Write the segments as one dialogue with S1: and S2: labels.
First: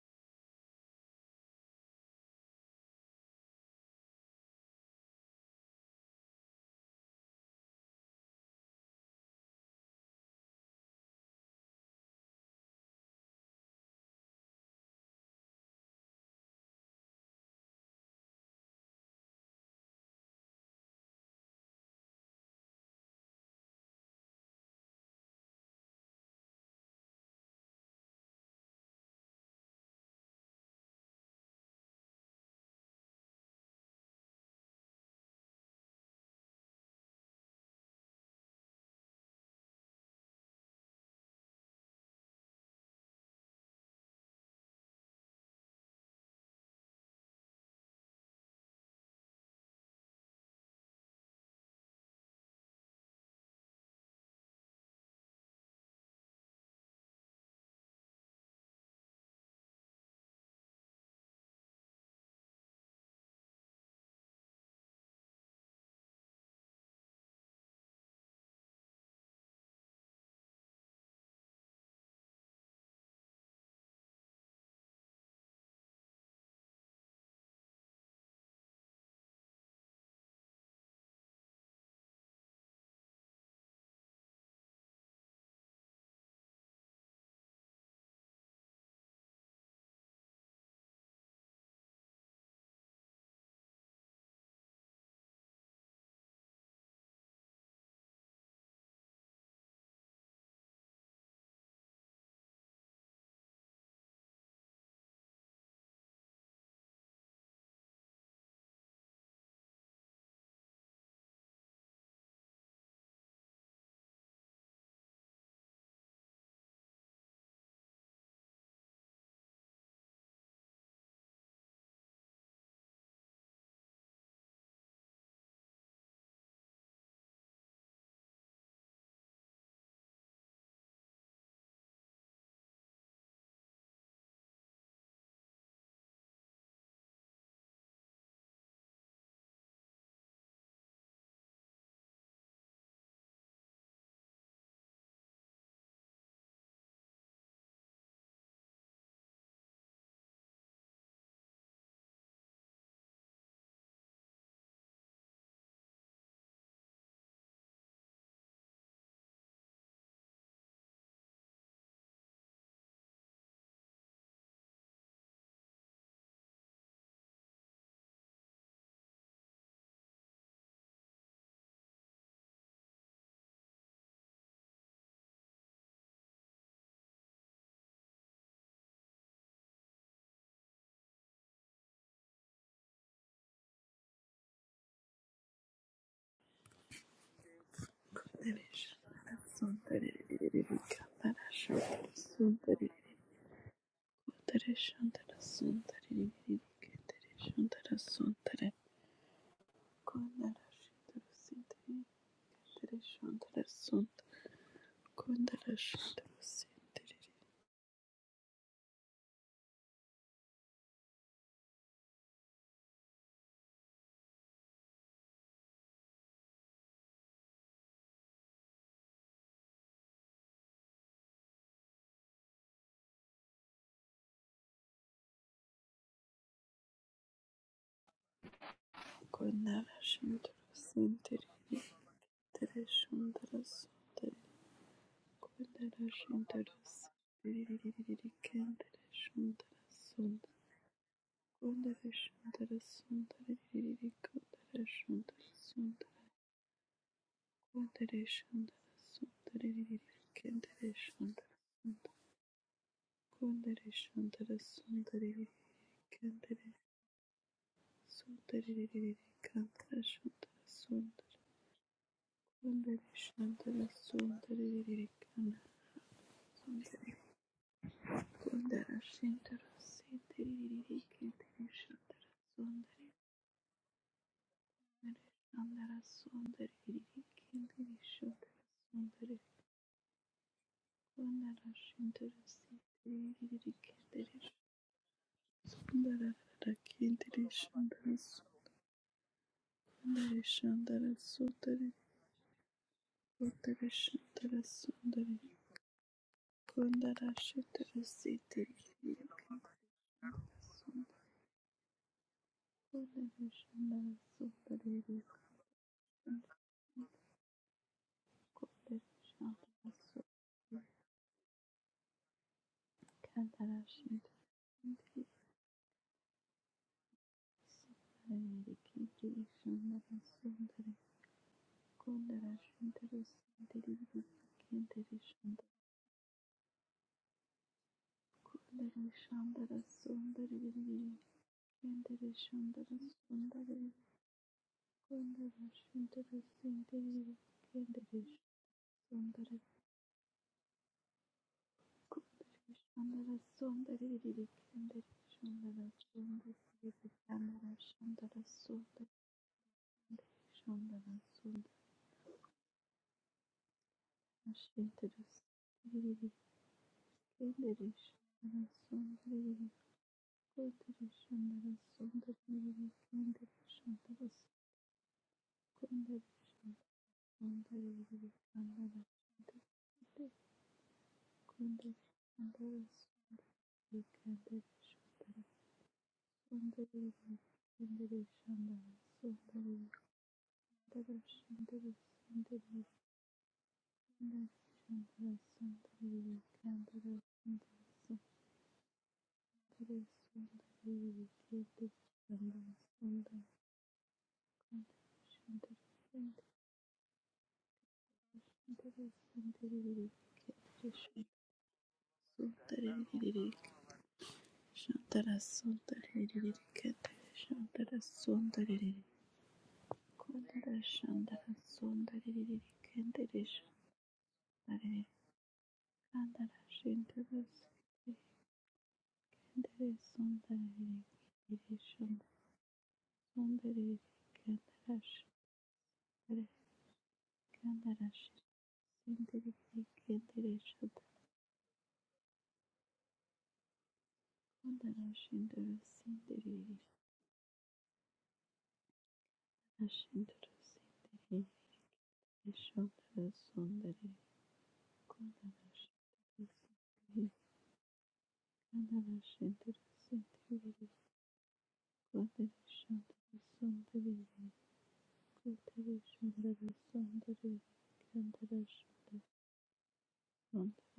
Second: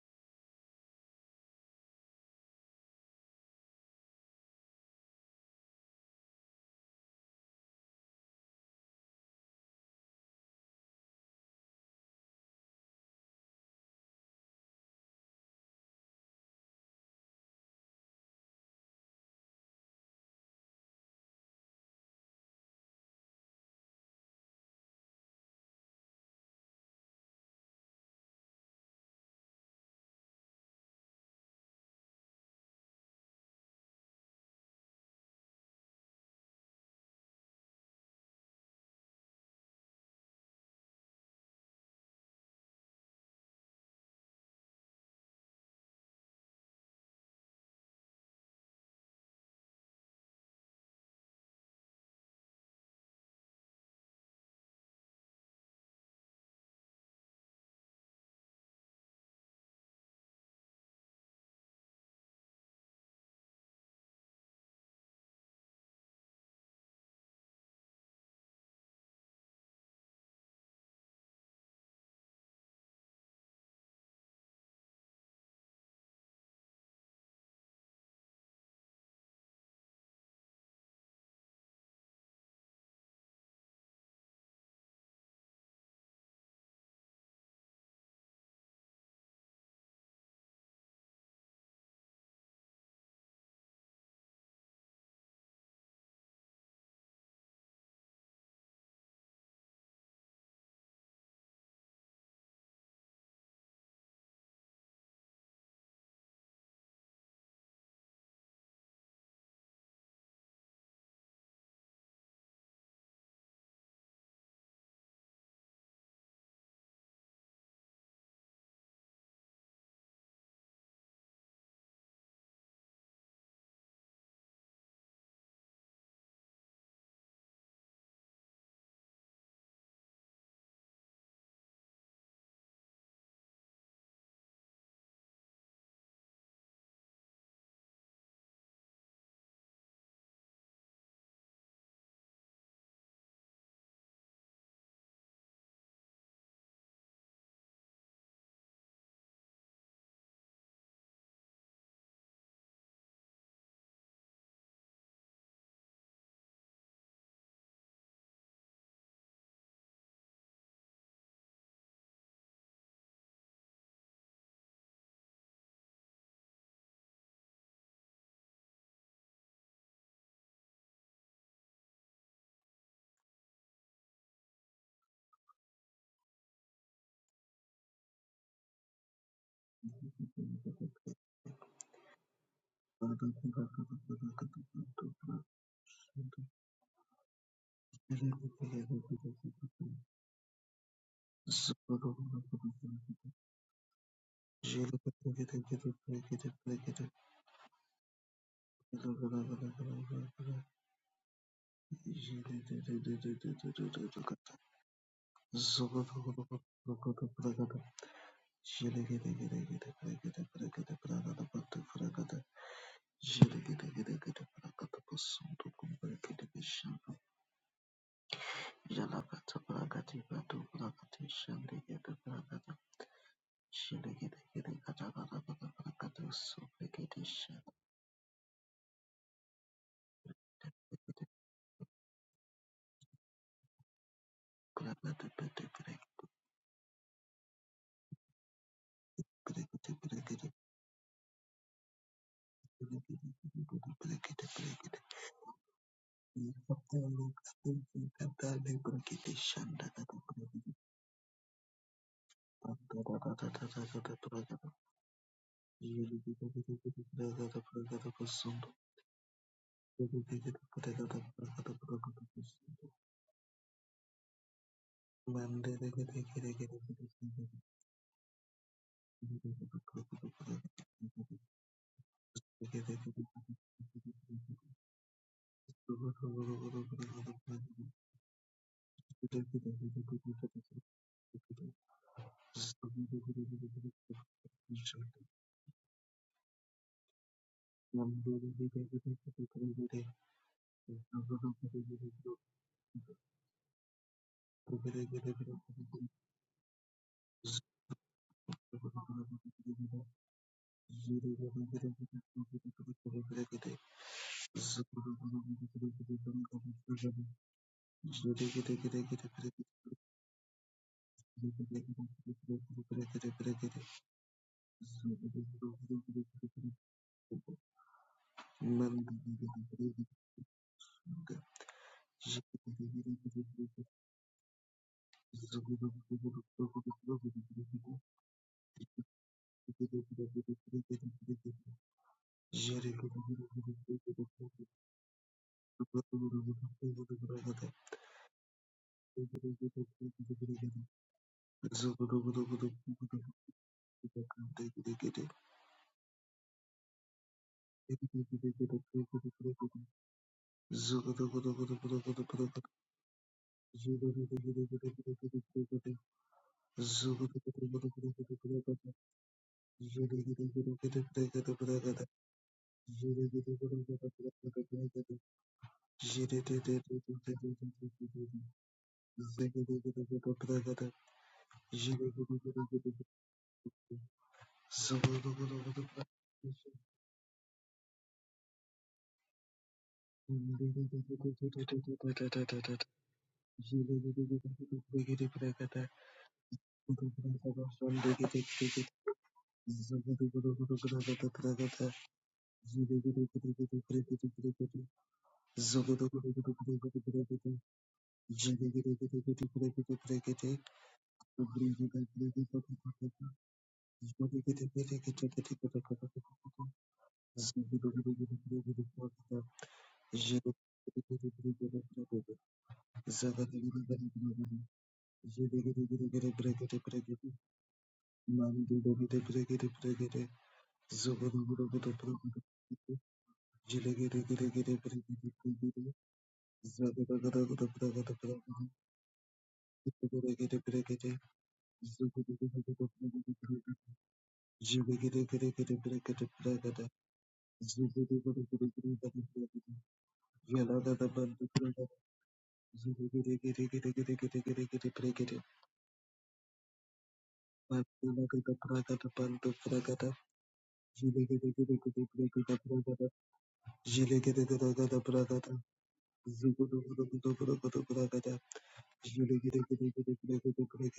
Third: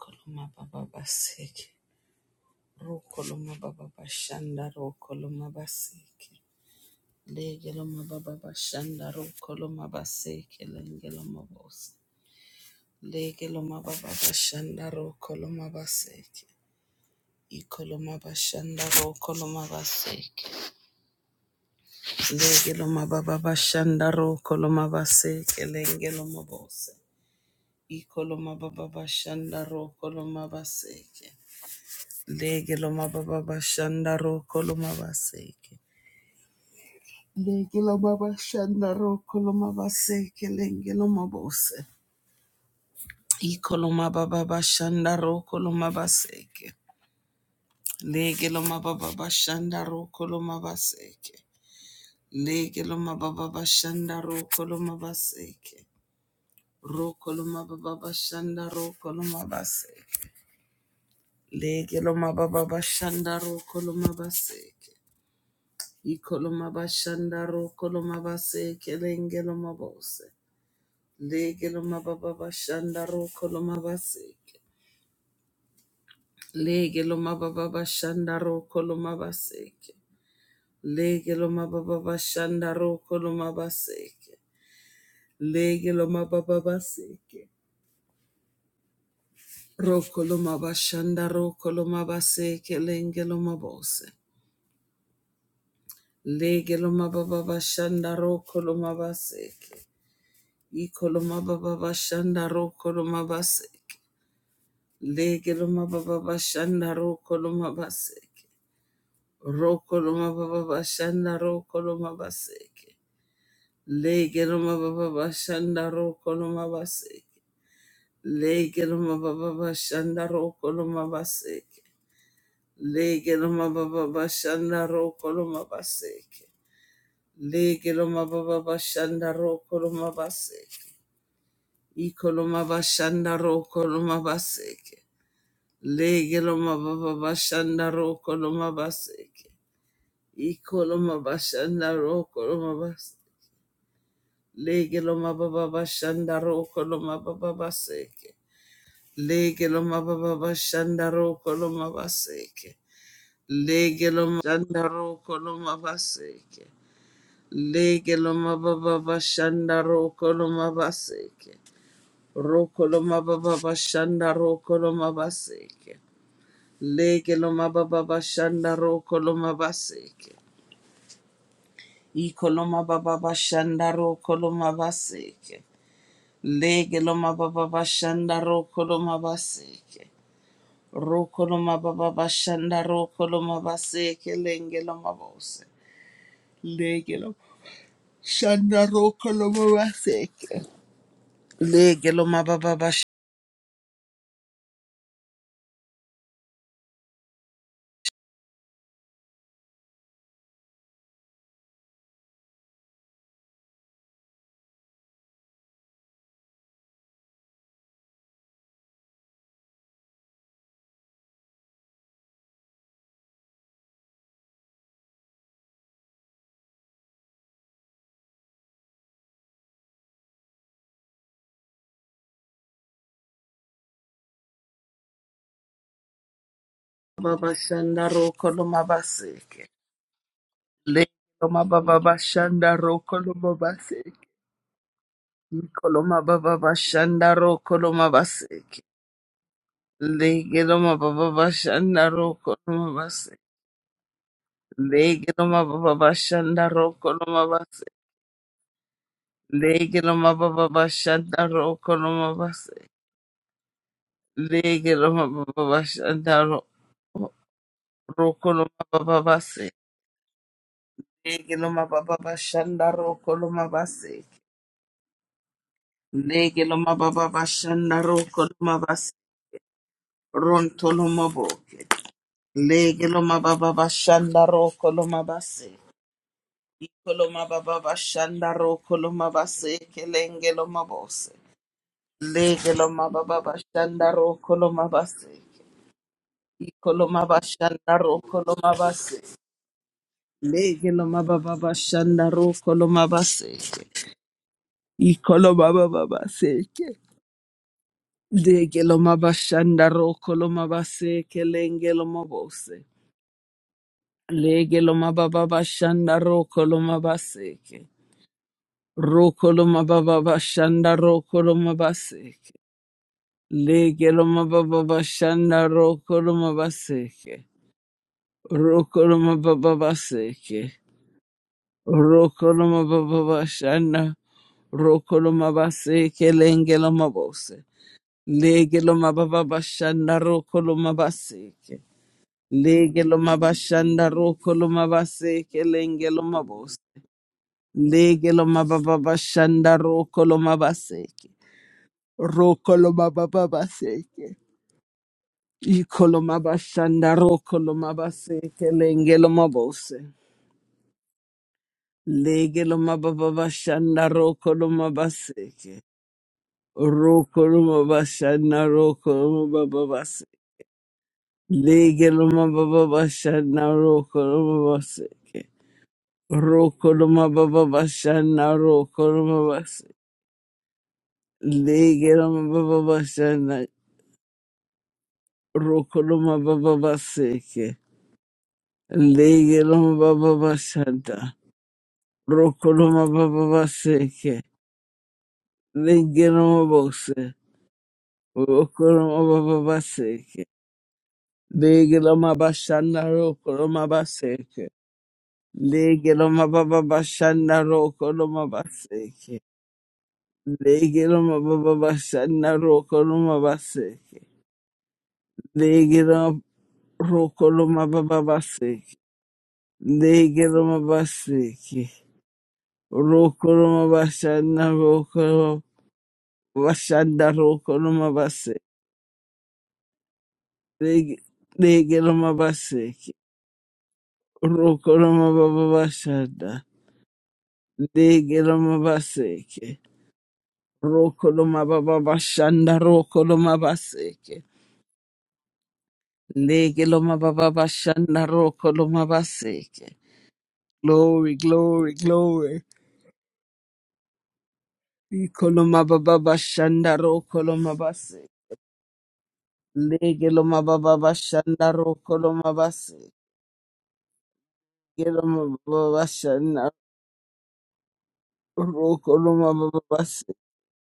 S1: Koloma baba baseke. Ro koloma baba bashanda ro koloma baseke. Legeloma baba bashanda ro koloma baseke lengeloma bose. Legeloma baba bashanda ro koloma baseke. Ikoloma bashanda ro koloma baseke. Legeloma baba bashanda ro koloma baseke lengeloma bose. Ikoloma baba bashanda ro koloma baseke. Lege lo mababa bashanda roko lo mabaseke. Lege lo mababa shanda roko lo mabaseke lenge lo mabose. Iko lo mababa bashanda roko lo mabaseke. Lege lo mababa bashanda roko lo mabaseke. Lege lo mababa bashanda roko lo mabaseke. Roko lo mababa bashanda roko lo mabaseke. Lege lo mababa bashanda roko lo mabaseke. Ikolomabashandaro kolomabase kelengelomabose. Legelomabababashandaro kolomabaseke. Legelomabababashandaro kolomabaseke. Legelomabababashandaro kolomabaseke. Legelomabababaseke. Rokolomabashandaro kolomabaseke lengelomabose. Legelomabababashandaro kolomabaseke. Ikoloma baba bashanda ro koloma baseke. Legeloma baba bashanda ro koloma baseke. Ro koloma baba bashanda ro koloma baseke. Legeloma baba bashanda ro koloma baseke. Legeloma baba bashanda ro koloma baseke. Legeloma baba bashanda ro koloma baseke. Legeloma baba bashanda ro koloma baseke. Ikoloma bashanda ro koloma baseke. Lege loma baba bashanda roko loma baseke. Iko loma bashanda roko loma bas. Lege loma baba bashanda roko loma baba baseke. Lege loma baba bashanda roko loma baseke. Lege loma bashanda roko loma baseke. Lege loma baba bashanda roko loma baseke. Roko loma baba bashanda roko loma baseke. Leke loma baba bashanda roko loma baseke. Iko loma baba bashanda roko loma baseke. Leke loma baba bashanda roko loma baseke. Roko loma baba bashanda roko
S2: Jalaga
S1: loma baseke lenge loma bose. Leke loma
S3: Kondara
S1: shanda roko loma baseke. Leke loma baba bashanda
S2: Prakati Patu Prakati Shandikata Prakata Mandere
S1: baba shanda roko baseke. Leke loma baba bashanda roko loma baseke.
S3: shindara
S1: Koloma baba bashanda ro koloma baseke. Lege loma baba
S3: Kundere
S1: bashanda ro
S3: Shandara
S1: koloma baseke.
S3: Sundari Riri Kundere
S1: Lege
S3: Shandara
S1: loma baba
S3: Sundara
S1: bashanda ro koloma baseke.
S3: Kundere Shandara Sundari Riri
S1: Lege loma baba
S3: Kendere
S1: bashanda
S3: Shandara
S1: ro
S3: Sundara
S1: koloma baseke.
S3: Kundere Shandara
S1: Lege loma
S3: Sundari Riri
S1: baba bashanda ro
S3: Kendere
S1: ro
S3: Sundari
S1: koloma
S3: Riri
S1: baba baseke.
S3: Kandara Shandara Sundara
S1: Lege loma baba bashanda
S3: Kundere
S1: ro koloma
S3: Shandara
S1: baseke.
S3: Sundari Riri Kandara
S1: Lege loma
S3: Sundari
S1: baba bashanda ro koloma
S3: Kundere
S1: baseke.
S3: Shandara Sundari Riri Kendere Shandara Sundari Kundere Shandara Sundari
S1: Ron
S3: Riri
S1: toloma
S3: Kendere
S1: boke.
S2: Thank
S1: Lege
S2: you.
S1: loma baba bashanda ro koloma baseke. Koloma baba
S3: Shandara
S1: bashandaro koloma
S3: Sundari
S1: base kelenge loma bo
S3: Kandarashi,
S1: lege loma baba
S3: Sundari,
S1: bashandaro koloma base koloma
S3: Kiri,
S1: bashandaro koloma base lege loma baba
S3: Sundara,
S1: bashandaro koloma base koloma baba base lege loma bashandaro koloma base kelenge loma lege loma baba bashandaro koloma base ro koloma baba bashandaro koloma base Legeloma baba
S2: Zogo
S1: bashanda rokoloma base rokoloma baba base
S3: Kundera
S1: rokoloma
S3: Shantara
S1: baba
S3: Sundari
S1: bashanda
S3: Kendere
S1: rokoloma
S3: Shantara
S1: base kelengeloma bos
S3: Kundera
S1: legeloma baba
S3: Shantara
S1: bashanda
S3: Sundari
S1: rokoloma base
S3: Kendere Shantara
S1: legeloma
S3: Sundari
S1: bashanda rokoloma base
S3: Kundera Shantara
S1: kelengeloma bos
S3: Sundari Kendere Shantara
S1: legeloma baba
S3: Kundera Shantara
S1: bashanda rokoloma base
S3: Sundari Kendere
S1: rokoloma
S3: Shantara
S1: baba base
S3: Sundari Kendere Shantara Sundari
S1: ikoloma
S3: Shantara
S1: bashanda rokoloma base
S3: Sundari Shantara Sundari
S1: kelengeloma bos.
S3: Kendere
S1: Legeloma baba shanda rokoloma bas
S2: Zugudu
S3: Shantara
S1: rokoloma bashanda
S3: Sundari
S1: rokoloma babas
S3: Kundera Shandara Sundar
S1: legeloma
S3: Niriri
S1: baba
S3: Kundera
S1: shanda
S3: Shandara
S1: rokoloma bas
S3: Kundera Shandara
S1: rokoloma baba
S3: Niriri
S1: shanda
S3: Kandara Shandara
S1: rokoloma bas
S3: Kundera Shandara Sundari
S1: legeloma baba shanda
S3: Kandera Shandara
S1: rokoloma baba
S3: Sundari Kundera Shandara
S1: baseke
S3: Sundari Kandara Shandara Sundari Kandara Shandara Sundari Kandara
S1: legeloma baba shanda
S3: Sundari Sundari Kandara
S1: rokoloma baba baseke
S3: Sundari
S1: legeloma bose
S3: Kandara
S1: rokoloma baba
S3: Sundari Kandara
S1: baseke Lege loma bashanda roko loma base.
S2: Zugu
S1: Lege
S3: Sundari
S1: loma baba bashanda roko loma
S3: Shandara
S1: base. Lege loma baba bashanda roko loma base. Lege loma roko loma baba base. Lege loma base. Roko loma bashanda roko loma- bashanda roko loma base. Lege lege loma base. Roko loma baba bashanda. Lege loma base.
S2: Zugudu gudu
S1: Rokoloma baba bashanda rokoloma bas legeloma baba bashanda rokoloma bas glory glory glory
S3: Ishonda sondere kondere
S1: ikoloma baba
S3: shendere
S1: bashanda
S3: sondere
S1: rokoloma bas
S3: kandere shendere
S1: legeloma
S3: sondere
S1: baba bashanda rokoloma
S3: kondere shendere sondere kondere
S1: baba bashanda
S3: shendere
S2: gudu
S3: sondere kandere shendere sondere
S2: gudu gudu.
S3: kandere shendere
S1: rokoloma baba
S3: sondere kondere shendere sondere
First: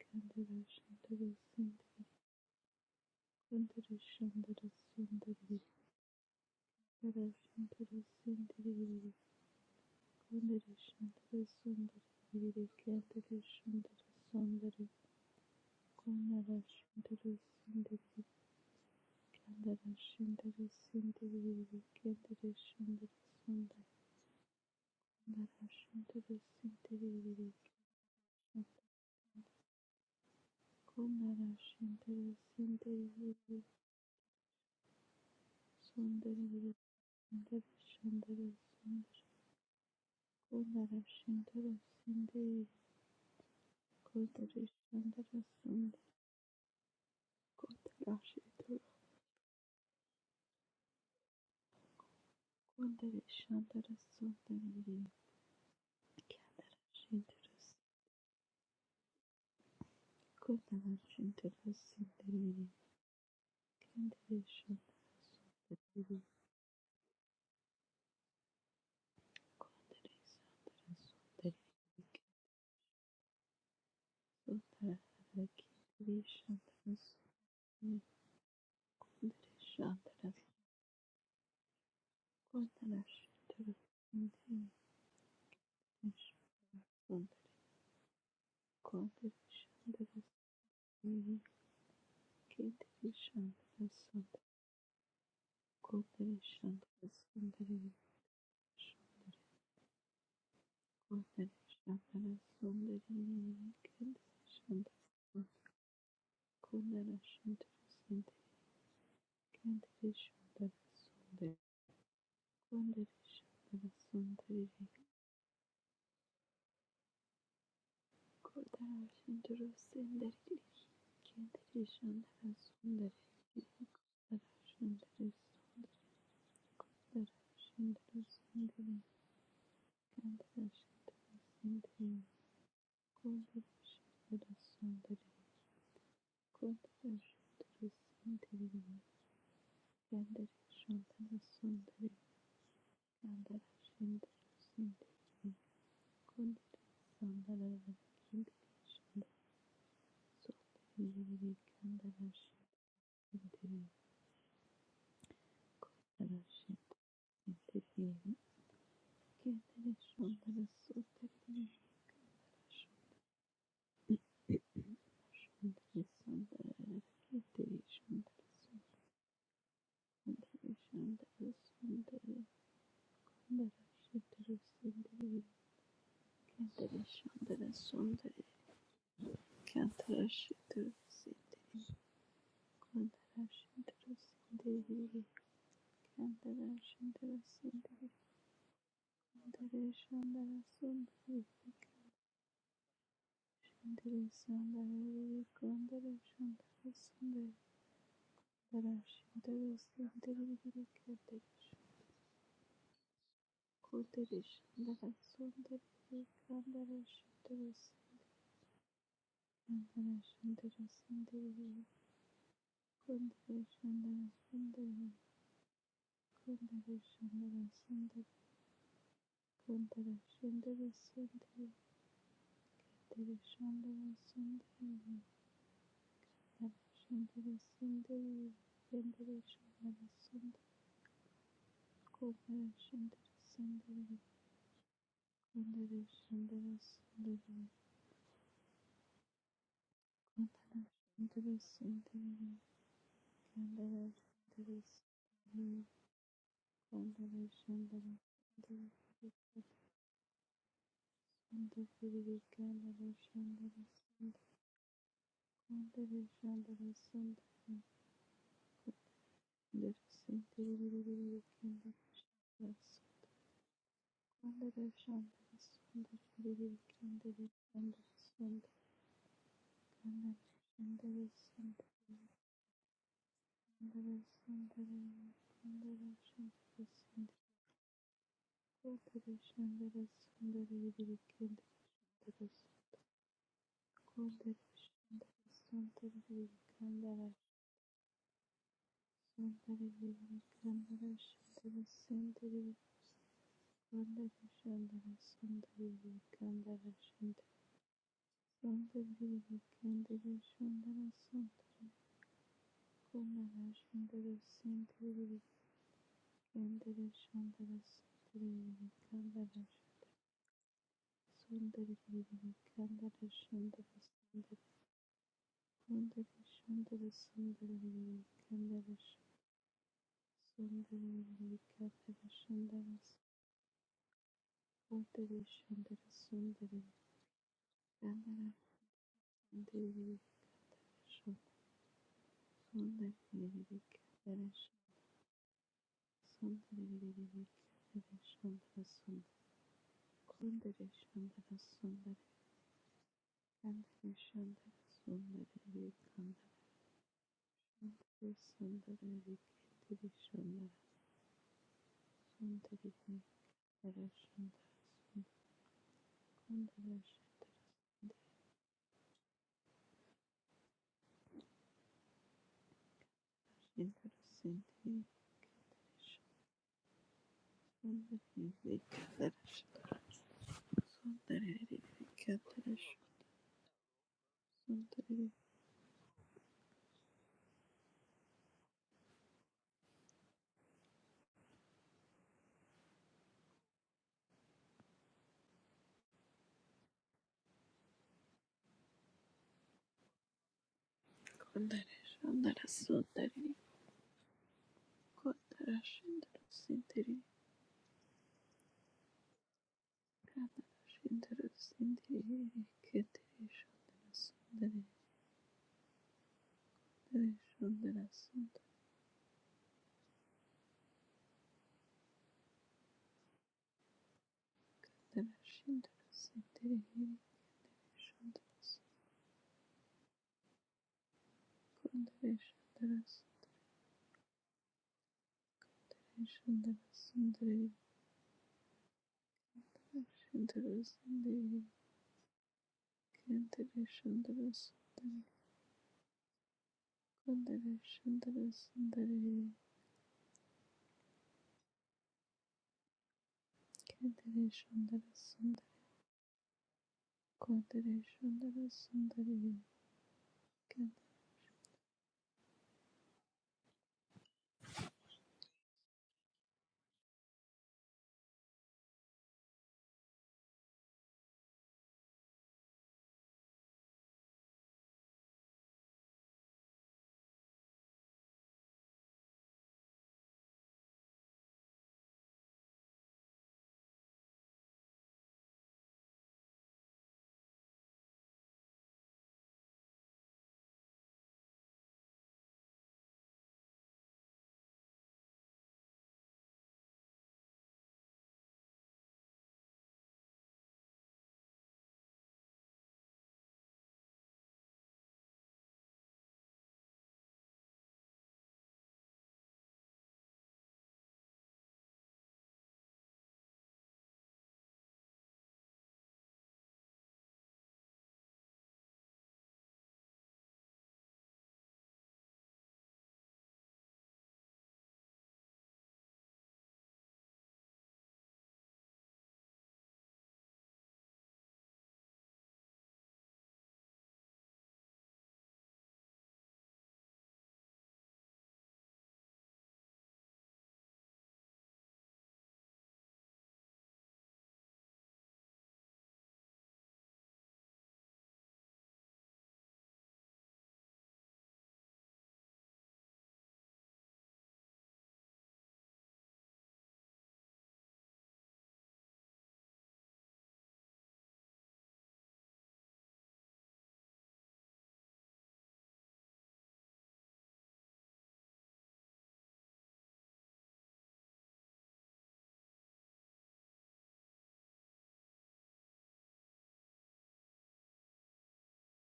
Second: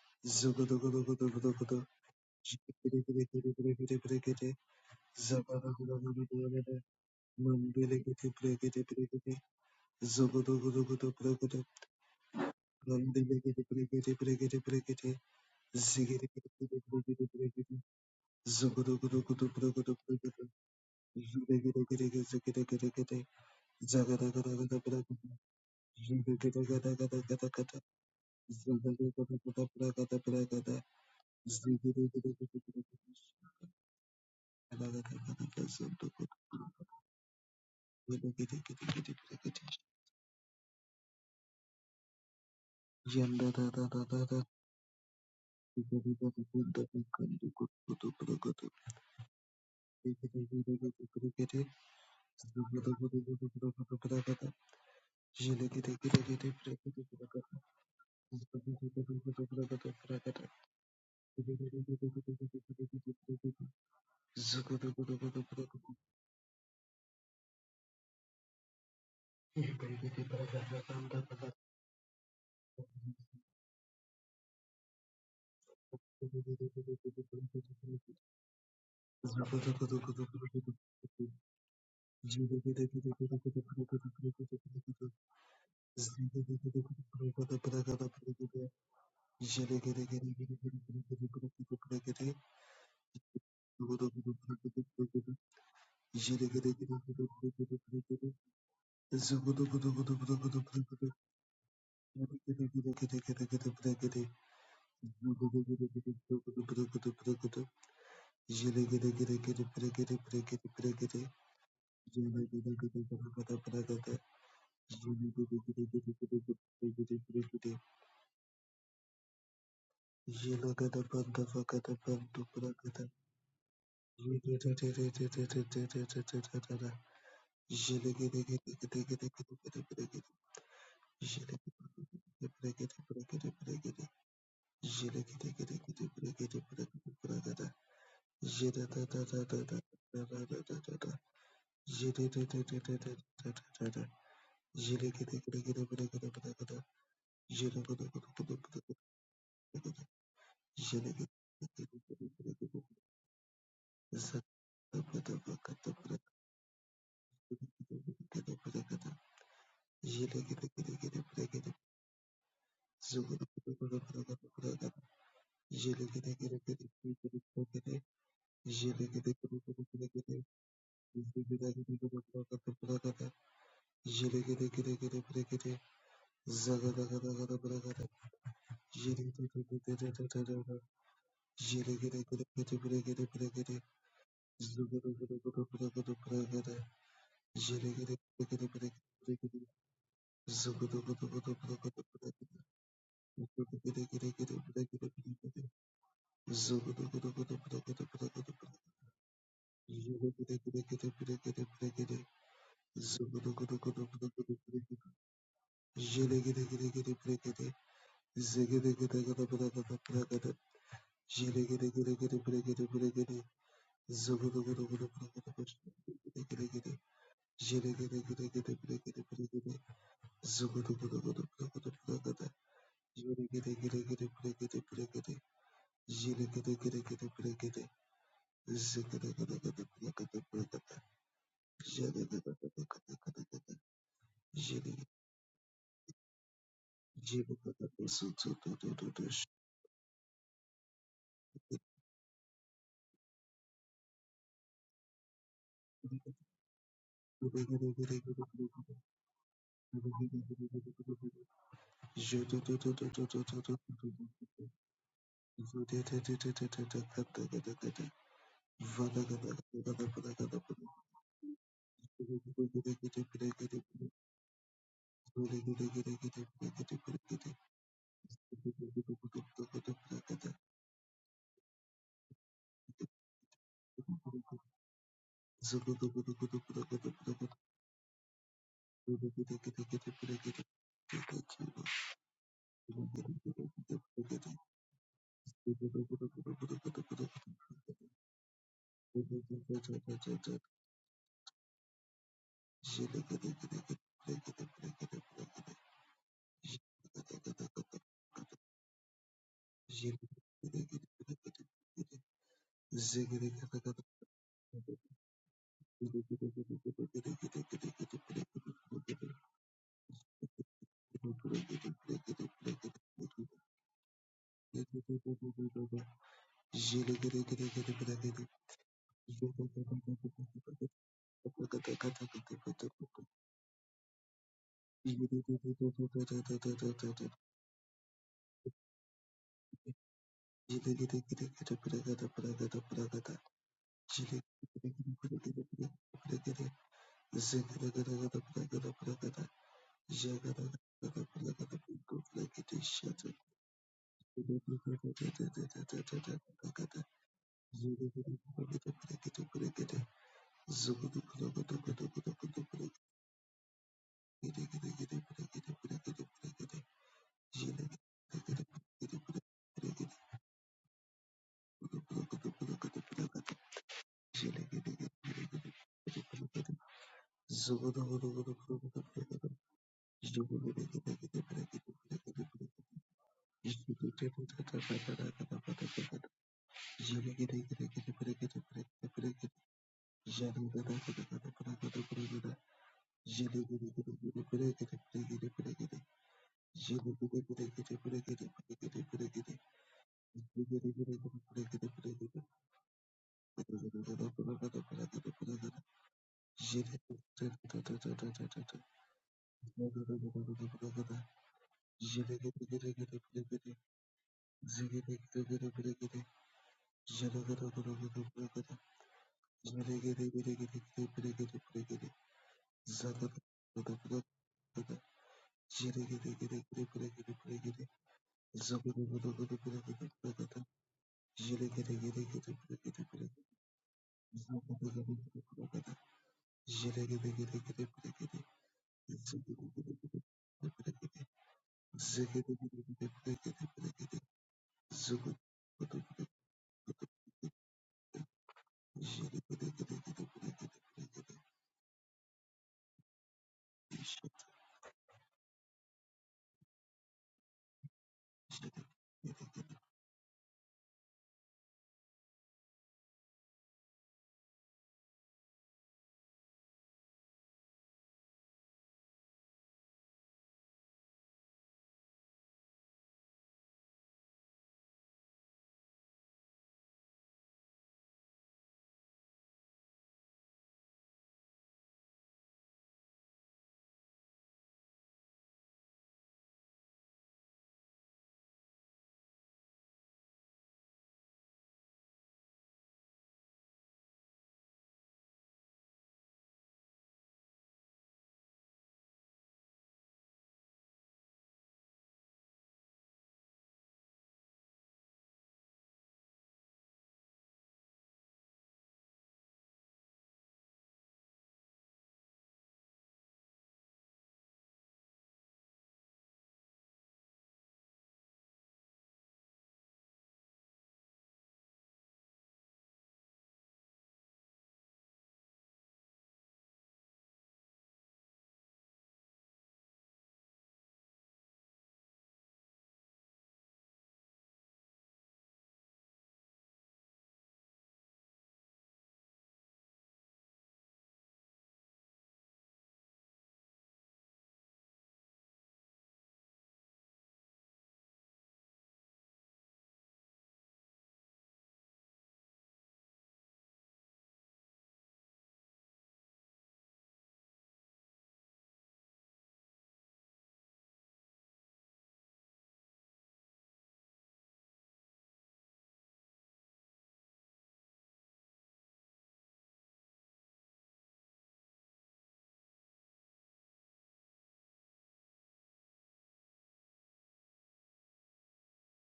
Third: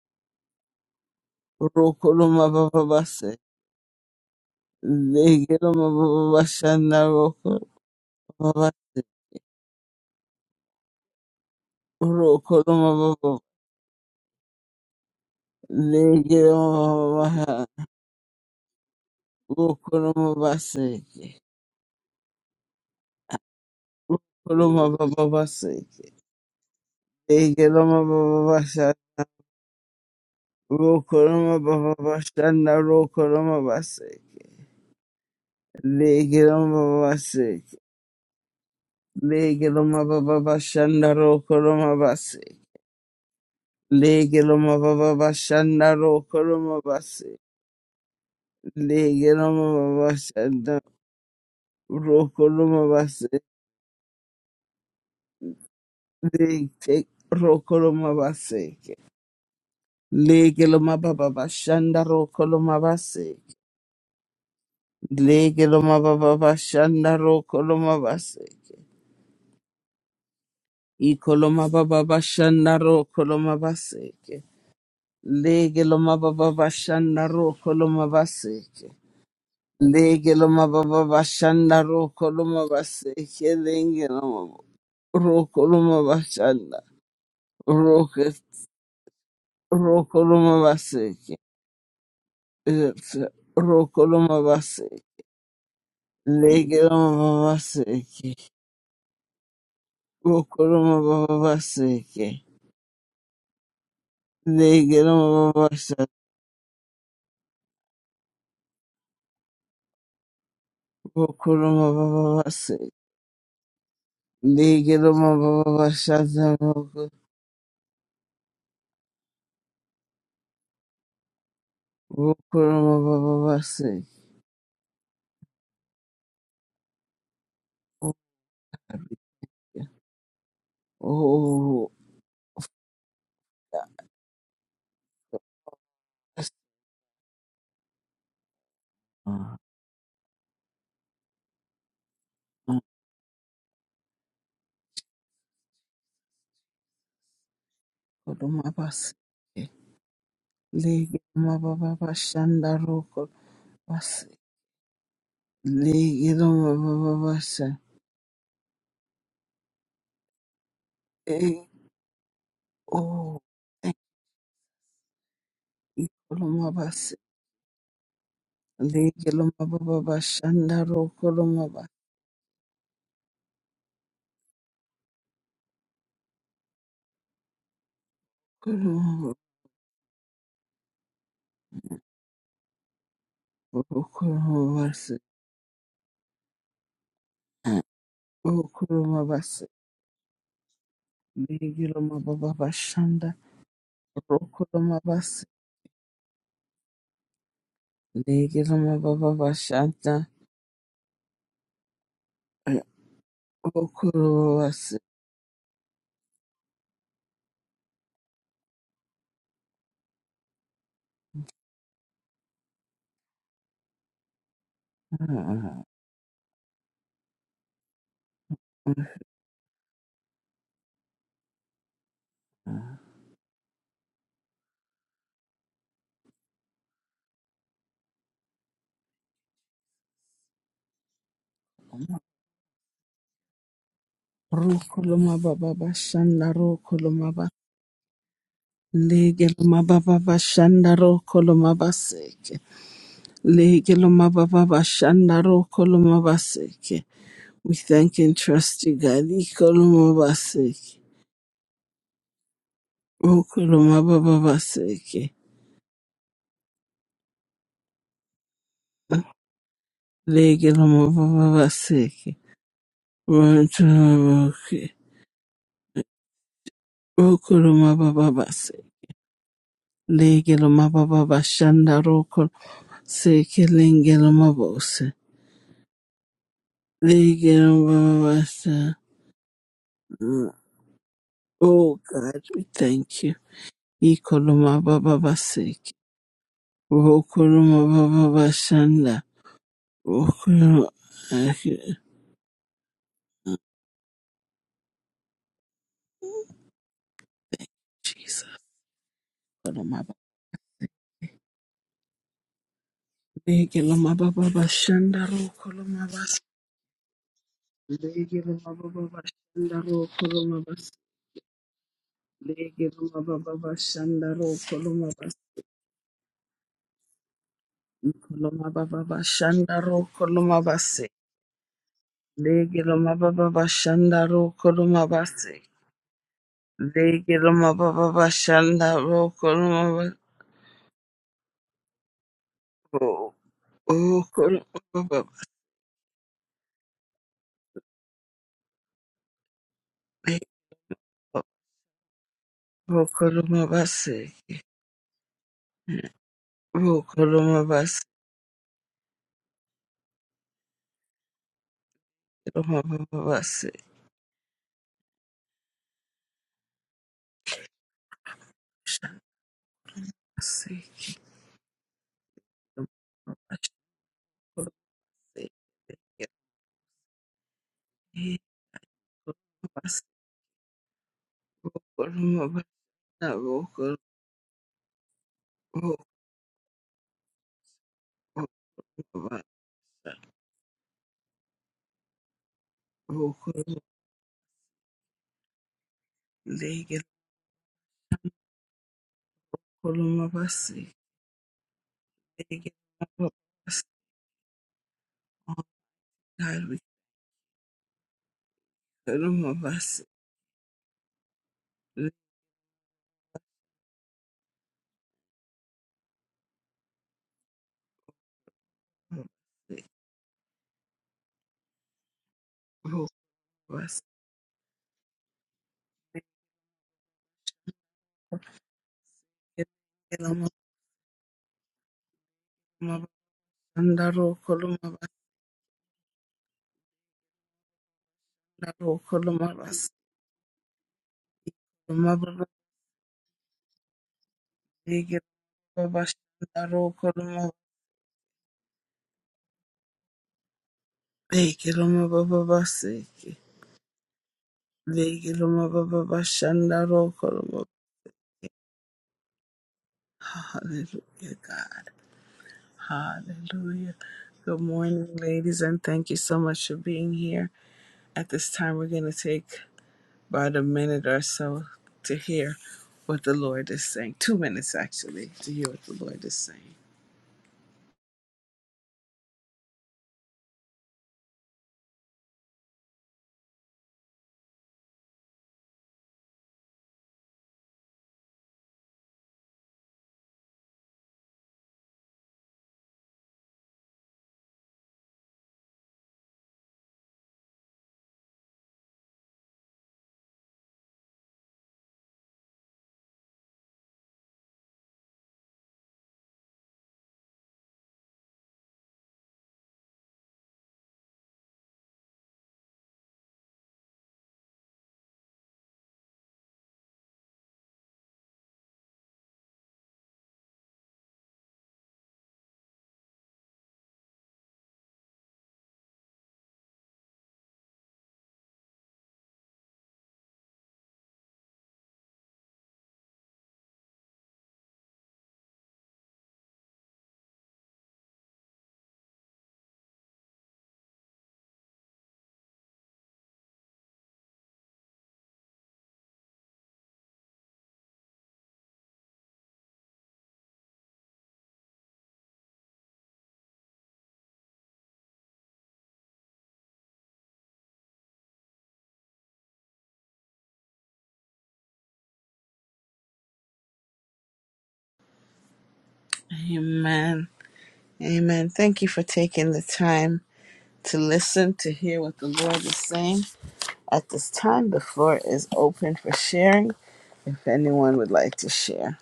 S3: kandere shendere
S2: Jigidididididididididididi.
S3: sondere
S1: rokoloma baba bas
S3: kondere shendere sondere kandere shendere
S1: legeloma baba
S2: Zabaragadagadagadagada,
S3: sondere
S1: bashanda
S3: kondere
S1: roko-
S3: shendere sondere
S2: Mandiligidibligidibligidi, Zugudugudugudubrugadu,
S1: rokoloma baba
S2: Mandiligidibligidibligidibligidi,
S1: legeloma baba
S2: Zigidigidigidibrigidibligidi, Zugudugudugudubrugudubrugudu,
S3: Andarashindare sindiririke ndarashindare
S2: Zigidigidigidigidigidigidi,
S3: sonda
S2: Zagadagadagadabragadu,
S1: rokoloma bas
S3: ndarashindare sindiririke
S2: Zigidigidigidigidigidigidi, Zagadagadagadabragadabragada,
S1: Ekeloma baba bashanda
S2: Zigidigidigidigidigidi, Zagadagadagadabragadabragada,
S3: ko
S1: rokoloma baba
S2: Zugudugudu,
S3: narashindare
S1: bashanda
S3: sindiririke
S1: rokoloma base legeloma
S3: sondaririke
S1: baba base
S3: ndarashindare sondare
S2: Mandiligidibligidibligidi,
S1: legeloma baba
S3: ko
S1: bashanda
S3: narashindare
S1: rokoloma base
S3: sindiririke ko
S1: legeloma baba
S3: ndarashindare
S1: bashanda
S2: Zugudu
S3: sonda
S1: rokoloma
S3: ko ndarashindare
S1: legeloma baba bashanda rokoloma
S3: ko
S1: base
S3: ndarashindare sondaririke
S1: le-
S3: ndarashindare
S1: rokoloma base
S3: ko
S1: legeloma baba
S3: narashindare
S1: bashanda rokoloma
S3: sindiririke
S1: base
S3: ndarashindare
S1: legeloma
S3: sondare
S1: baba bashanda rokoloma base
S3: Kondere Sandra
S1: Ikoloma baba bashanda ro koloma baseke.
S3: Sundere Sundara
S1: Lege loma
S3: Kiri
S1: baba
S3: Shandara
S1: bashanda ro koloma baseke.
S3: Sundere Shandara
S1: Lege loma baba bashanda ro koloma
S3: Kondara
S1: baseke.
S3: Shandara
S1: Lege loma
S3: Sundere
S1: ro koloma bashanda.
S3: Sundere
S1: Roke
S3: Kondere
S2: Jilagada
S1: ro
S2: banda
S3: Shandara
S1: koloma baseke.
S3: Sundere
S1: Eh,
S3: Kiri
S1: Ro
S3: Shandara
S1: koloma
S3: Sundere
S1: bas.
S3: Kondere
S1: Lege
S3: Shandara Sundere Kondere Shandara Sundere Kiri Shandara Kondara Shandara Sundere Kiri Shandara
S1: loma
S3: Sundere
S1: baba baseke. Ro koloma baba baseke. Lege loma baba bashanda. Ro koloma baba baseke.
S3: Kondere Shandara Sundere
S1: Legelo mababa
S3: Kurdarashindarasundari
S2: vagada bandu bragada
S3: Kendarashandarasundari
S1: Rukurumababasi.
S2: Zilekete
S1: Oh,
S3: Kurdarashandari Sundarashindarasundari Kandarashindari
S1: Rukurumabasi.
S3: Kurdarashindarasundari Kurdarashindarasundari Kandarashandarasundari Kandarashindarasundari Kundarasandarara Kindarashandarasundari
S1: Ligirumababashanda Rukurumabasi.
S3: Kandarashindari
S1: Ligirumabababasa.
S3: Sundari, Sundari,
S2: Zugada
S3: Sundari,
S1: Eh, oh, thank you, Kurumabasi. Ligirumabababashanda Rukurumabasi.
S3: Sundari,
S1: Kurumabasi.
S3: Sundari,
S1: Rukurumabasi. Ligirumabababashanda Kurumabasi.
S2: Zugudu
S3: Sundari, Darashindaru
S1: Ligirumabababashanda
S3: Sundariri Kandarish Kundarish
S1: Rukurumabasi.
S3: Nara Sundariri Kandarashindaru Sundarashindaru Sundariri Kundarashindaru Sundariri Kundarashindaru Sundariri Kundarashindaru Sundariri Darashindaru Sundariri Darashindaru Sundariri Kandarashindaru Sundariri Kundarashindaru Sundariri Kundarashindaru
S2: Je
S1: Rukuluma baba bashanda rukuluma ba
S3: Sundariri
S1: legeluma baba bashanda
S3: Sundari,
S1: rukuluma baseke legeluma baba bashanda rukuluma baseke. We thank and trust you, God. Ikoluma baseke rukuluma baba baseke legeluma baba baseke rukuluma baseke rukuluma baba baseke legeluma baba bashanda rukul seke lengeluma bose legeluma baba baseke.
S3: Kodere Shandara
S1: Mm.
S3: Sundari Vidiri Kendra
S1: Oh God, we
S3: Kodere
S1: thank you. Ikoloma baba
S3: Shandara
S1: basiki.
S3: Sundari Vidiri Kandara
S1: Okoloma baba bashanda.
S3: Sundari Vidiri
S1: Okoloma.
S3: Kandara Shandara Sundari
S1: Ikoloma
S3: Kodere Shandara Sundari Vidiri Kandara Shandara Sundari Vidiri
S1: baba.
S3: Kendra Shandara Sundari Kodara Shandara Sundari Vidiri Kendra
S1: Ikoloma
S3: Shandara
S1: baba
S3: Sundari
S1: bashanda.
S3: Vidiri Kandara
S1: Okoloma bashanda.
S3: Sundari Vidiri
S1: Okoloma basiki. Baba baba
S3: Kandara
S1: shanda.
S3: Shandara
S1: Okoloma
S2: Thank
S3: Sundari Shandari
S2: Zugu
S3: Sundari
S1: baskoloma
S3: Vikandari
S1: baba shanda. Okoloma
S3: Sundari
S1: bas.
S3: Vikandari Shandari
S1: Legeloma baba bashanda. Okoloma
S3: Sundari Shandari Sundari
S1: basiki.
S3: Vikandari Shandari Sundari Vikandari
S1: Legeloma baba
S3: Sundari
S1: bashanda. Okoloma
S3: Vikandari Shandara
S1: bas.
S3: Sundari Kundari Shandara Sundari
S1: Okolomabase,
S3: Kandari Shandara Sundari Vikandari Sundari Vikandari Shandara
S1: Okolomabase,
S3: Sundari Vikandari Shandara Kundari
S1: Okolomabase, Okolomabase,
S2: Zhili
S3: Sundari, Sundari,
S1: Okolomabana, Okol, Okolomabase, Okolomabase, Okolomabase,
S2: Zagada
S3: Sundari,
S1: God, we Okolomabase, Okolomabase, Okolomabase, Okolomabase,
S2: Blessings,
S3: Sundari, Sundari, Kendere Sundara Sukandere Sundara Sundari
S1: Okolomabase, Okolomabase,
S3: Kendere Sundara
S1: Legiloma
S3: Sundara
S1: Baba Bashanda Rokoloma.
S3: Kondere Sundara Sundari
S1: Hallelujah, God. Hallelujah. Good morning, ladies, and thank you so much for being here. At this time, we're going to take about a minute or so to hear what the Lord is saying. Two minutes, actually, to hear what the Lord is saying. Amen. Amen. Thank you for taking the time to listen, to hear what the Lord is saying. At this time, the floor is open for sharing if anyone would like to share.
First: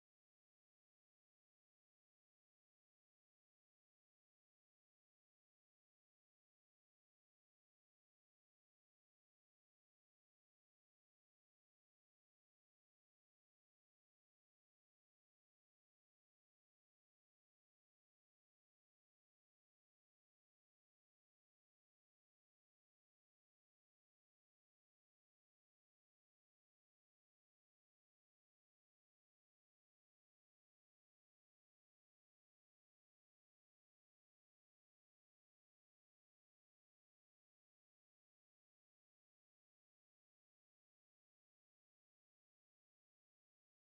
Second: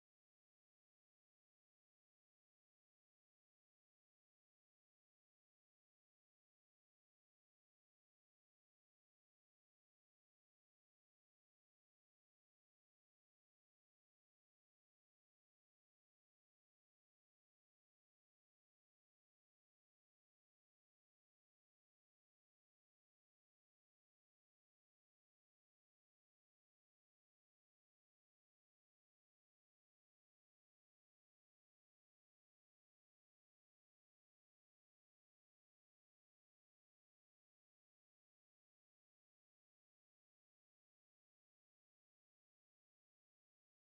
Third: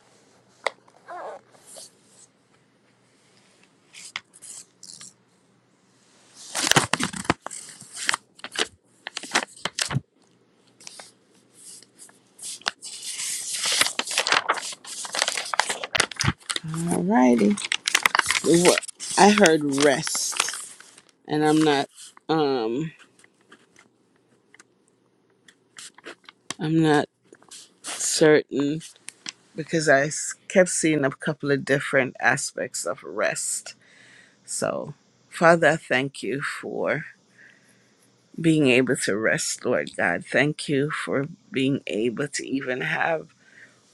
S1: Alrighty. Wha- I heard rest, and I'm not, um, I'm not certain because I s- kept seeing a couple of different aspects of rest. So, Father, I thank you for being able to rest, Lord God. Thank you for being able to even have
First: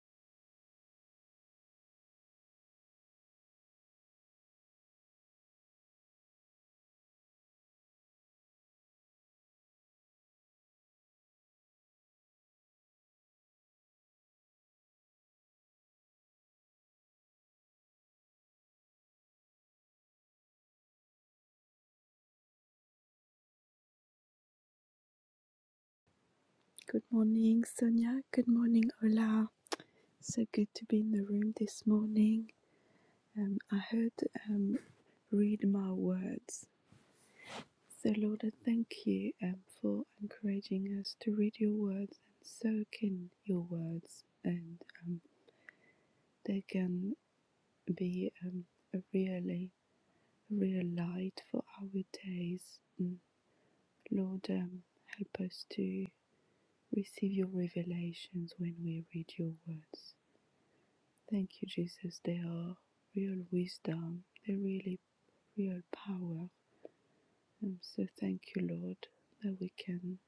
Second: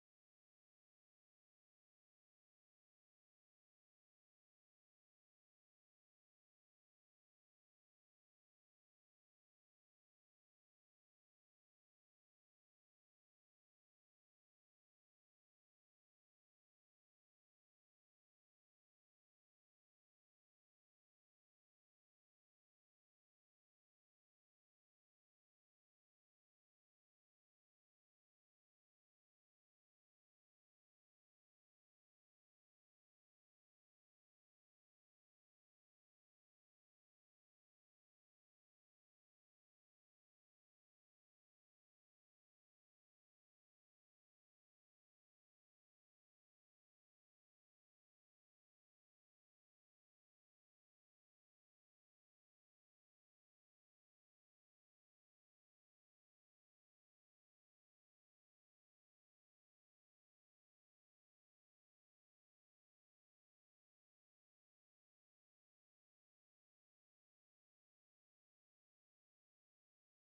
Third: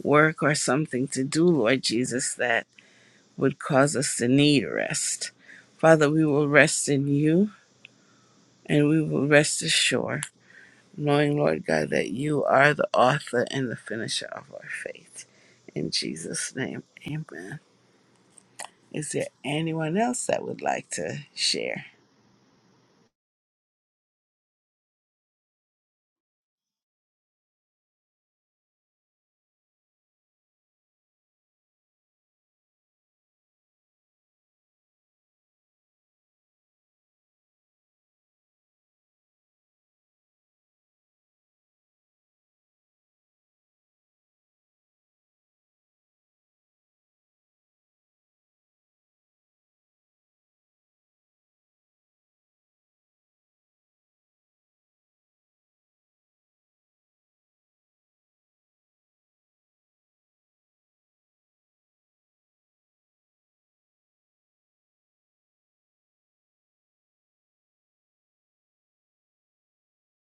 S1: work or something to do, Lord Jesus, that would cause us to need rest. Father, we will rest in you and we will rest assured, knowing, Lord God, that you are the author and the finisher of our faith. In Jesus' name, amen. Is there anyone else that would like to share?
S3: Good morning, Sonia. Good morning, Ola. So good to be in the room this morning. Um, I heard um, read my words. So, Lord, I thank you um, for encouraging us to read your words and soak in your words, and um, they can be um, a really real light for our days. Mm. Lord, um, help us to receive your revelations when we read your words. Thank you, Jesus. They are real wisdom, they're really real power. Um, so thank you, Lord, that we can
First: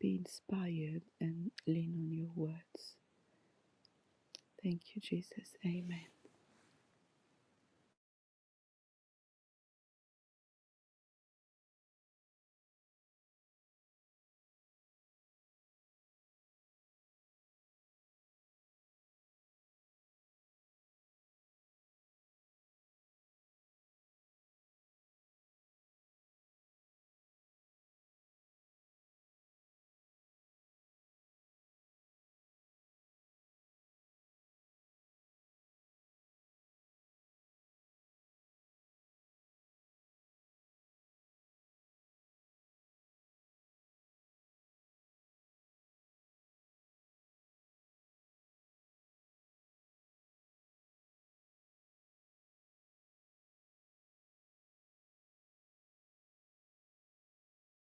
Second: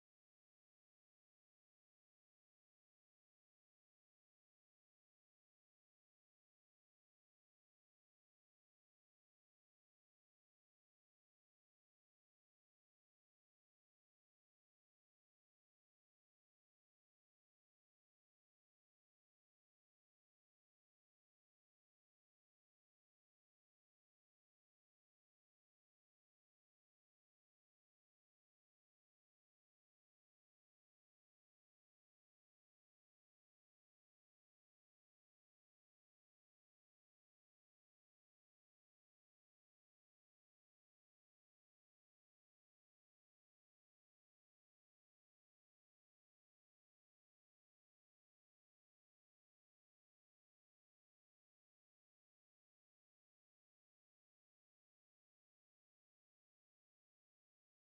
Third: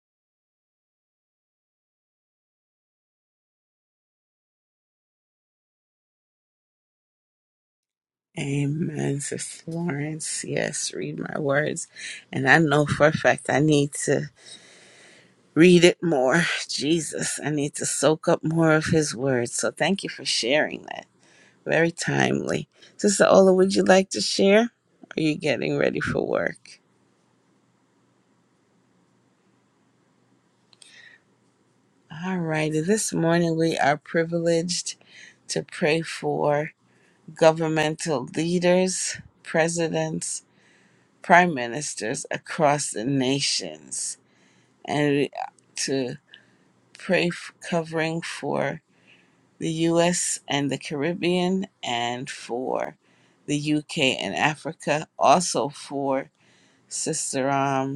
S3: be inspired and lean on your words. Thank you, Jesus. Amen.
S1: Amen, Sister Lawrence, Yes, read my words. And I know for a fact I need to read it more. Jesus, I need to soak up more of his words. So thank you for sharing that Very timely. Sister Ola, would you like to share? Are you getting ready for work? All righty. This morning we are privileged to pray for governmental leaders, presidents, prime ministers across the nations, and we- to pray f- covering for the U.S. and the Caribbean, and for the U.K. and Africa. Also for Sister um,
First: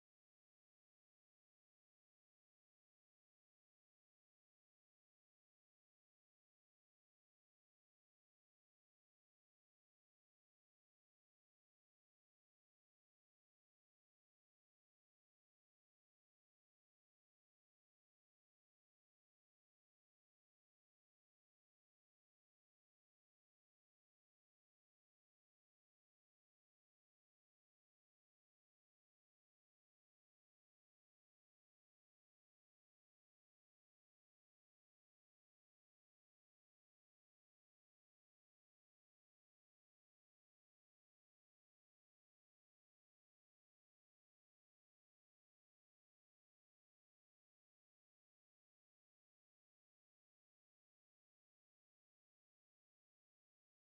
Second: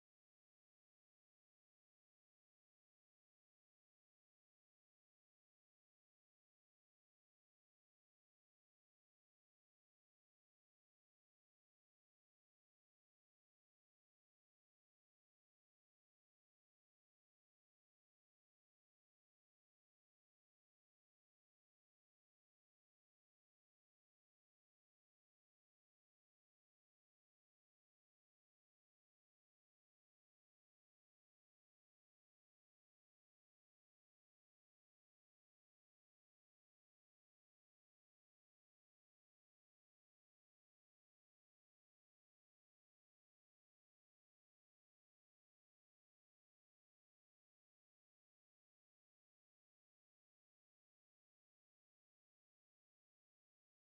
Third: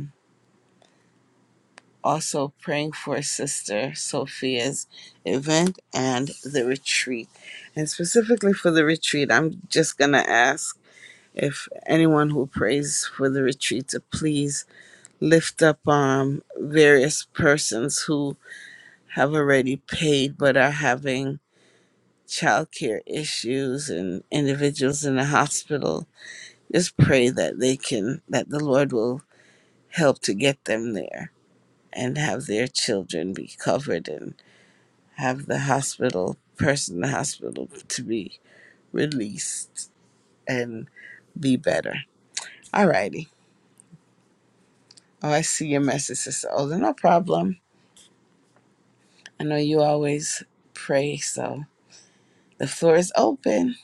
S1: also praying for Sister Sophia's event and the retreat. And specifically for the retreat, I'm just going to ask if anyone who prays for the retreat to please lift up um, various persons who have already paid but are having childcare issues and individuals in the hospital. Just pray that they can, that the Lord will help to get them there and have their children be covered and. have the hospital person in the hospital to be released and be better. Alrighty. Oh, I see your message, Sister Older. No problem. I know you always pray, so the floor is open.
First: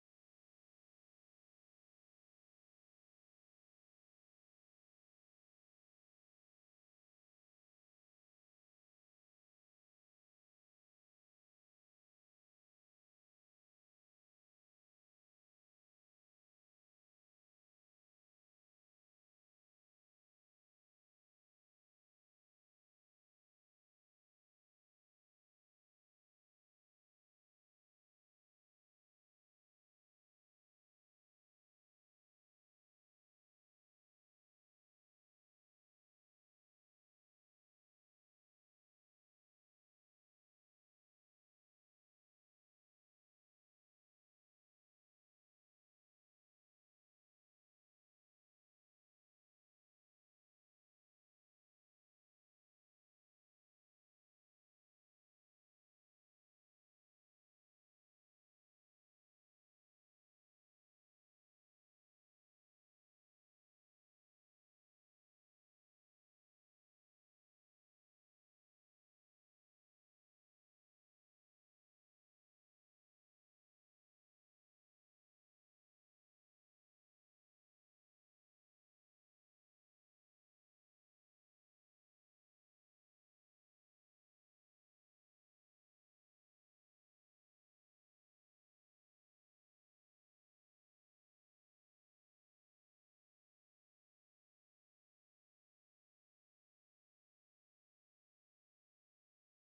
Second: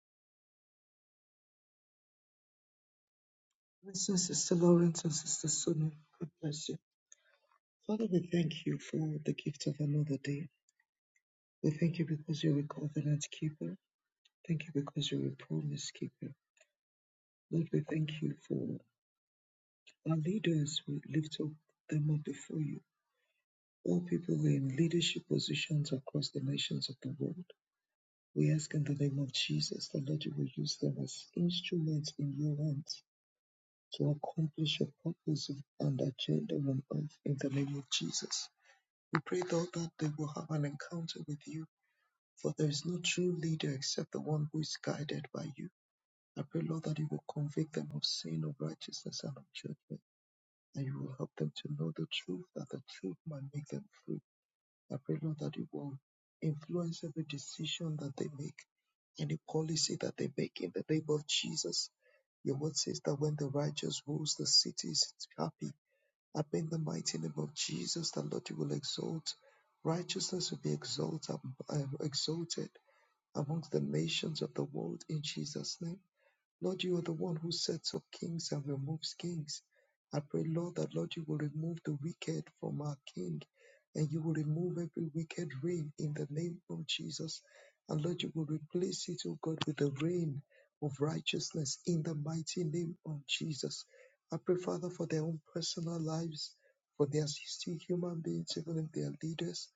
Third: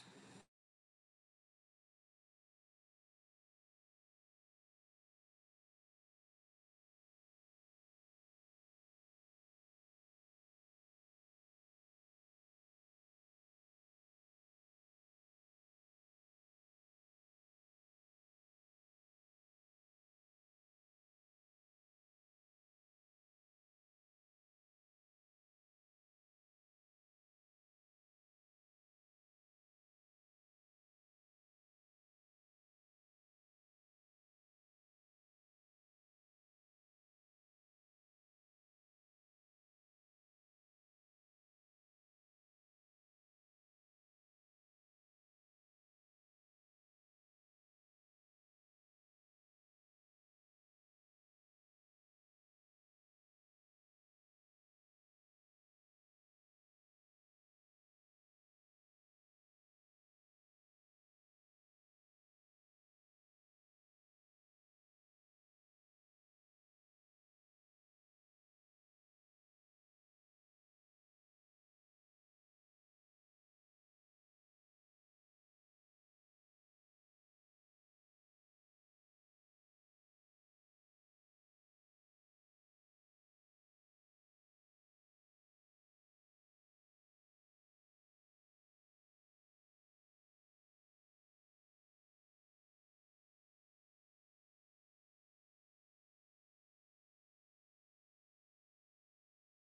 S2: Sister Lawrence and Sister Sonia. God bless you. Father, we thank you for the gift of another day. We thank you because you're a covenant keeper. Thank you because you're a promise keeper. Lord, we thank you for our leaders. We lift up them up before you. All people were in leadership positions across the nations of the world. We ask in the name of Jesus that Lord you will use them as instruments in your hands to accomplish your purpose and agenda on earth in the name of Jesus. We pray though that they will have an encounter with you, for there is no true leader except the one who is guided by you. I pray, Lord, that you will convict them of sin, of righteousness, and of judgment, and you will help them to know the truth, that the truth might make them free I pray, Lord, that you will influence every decision that they make, any policy that they make in the name of Jesus. Your word says that when the righteous rules the cities, it's happy. I pray in the mighty name of Jesus that Lord, you will exalt. Righteousness will be exalted, uh, exalted amongst the nations of the world in Jesus' name. Lord, you are the one who sets up kings and removes kings. I pray, Lord, that Lord, you will remove the wicked from our king and you will remove every wicked reign in the name of Jesus. And Lord, you will replace it, O God, with the reign of righteousness in the mighty name of Jesus. I pray, Father, for their own personal lives, for they are still human beings, even if they are leaders.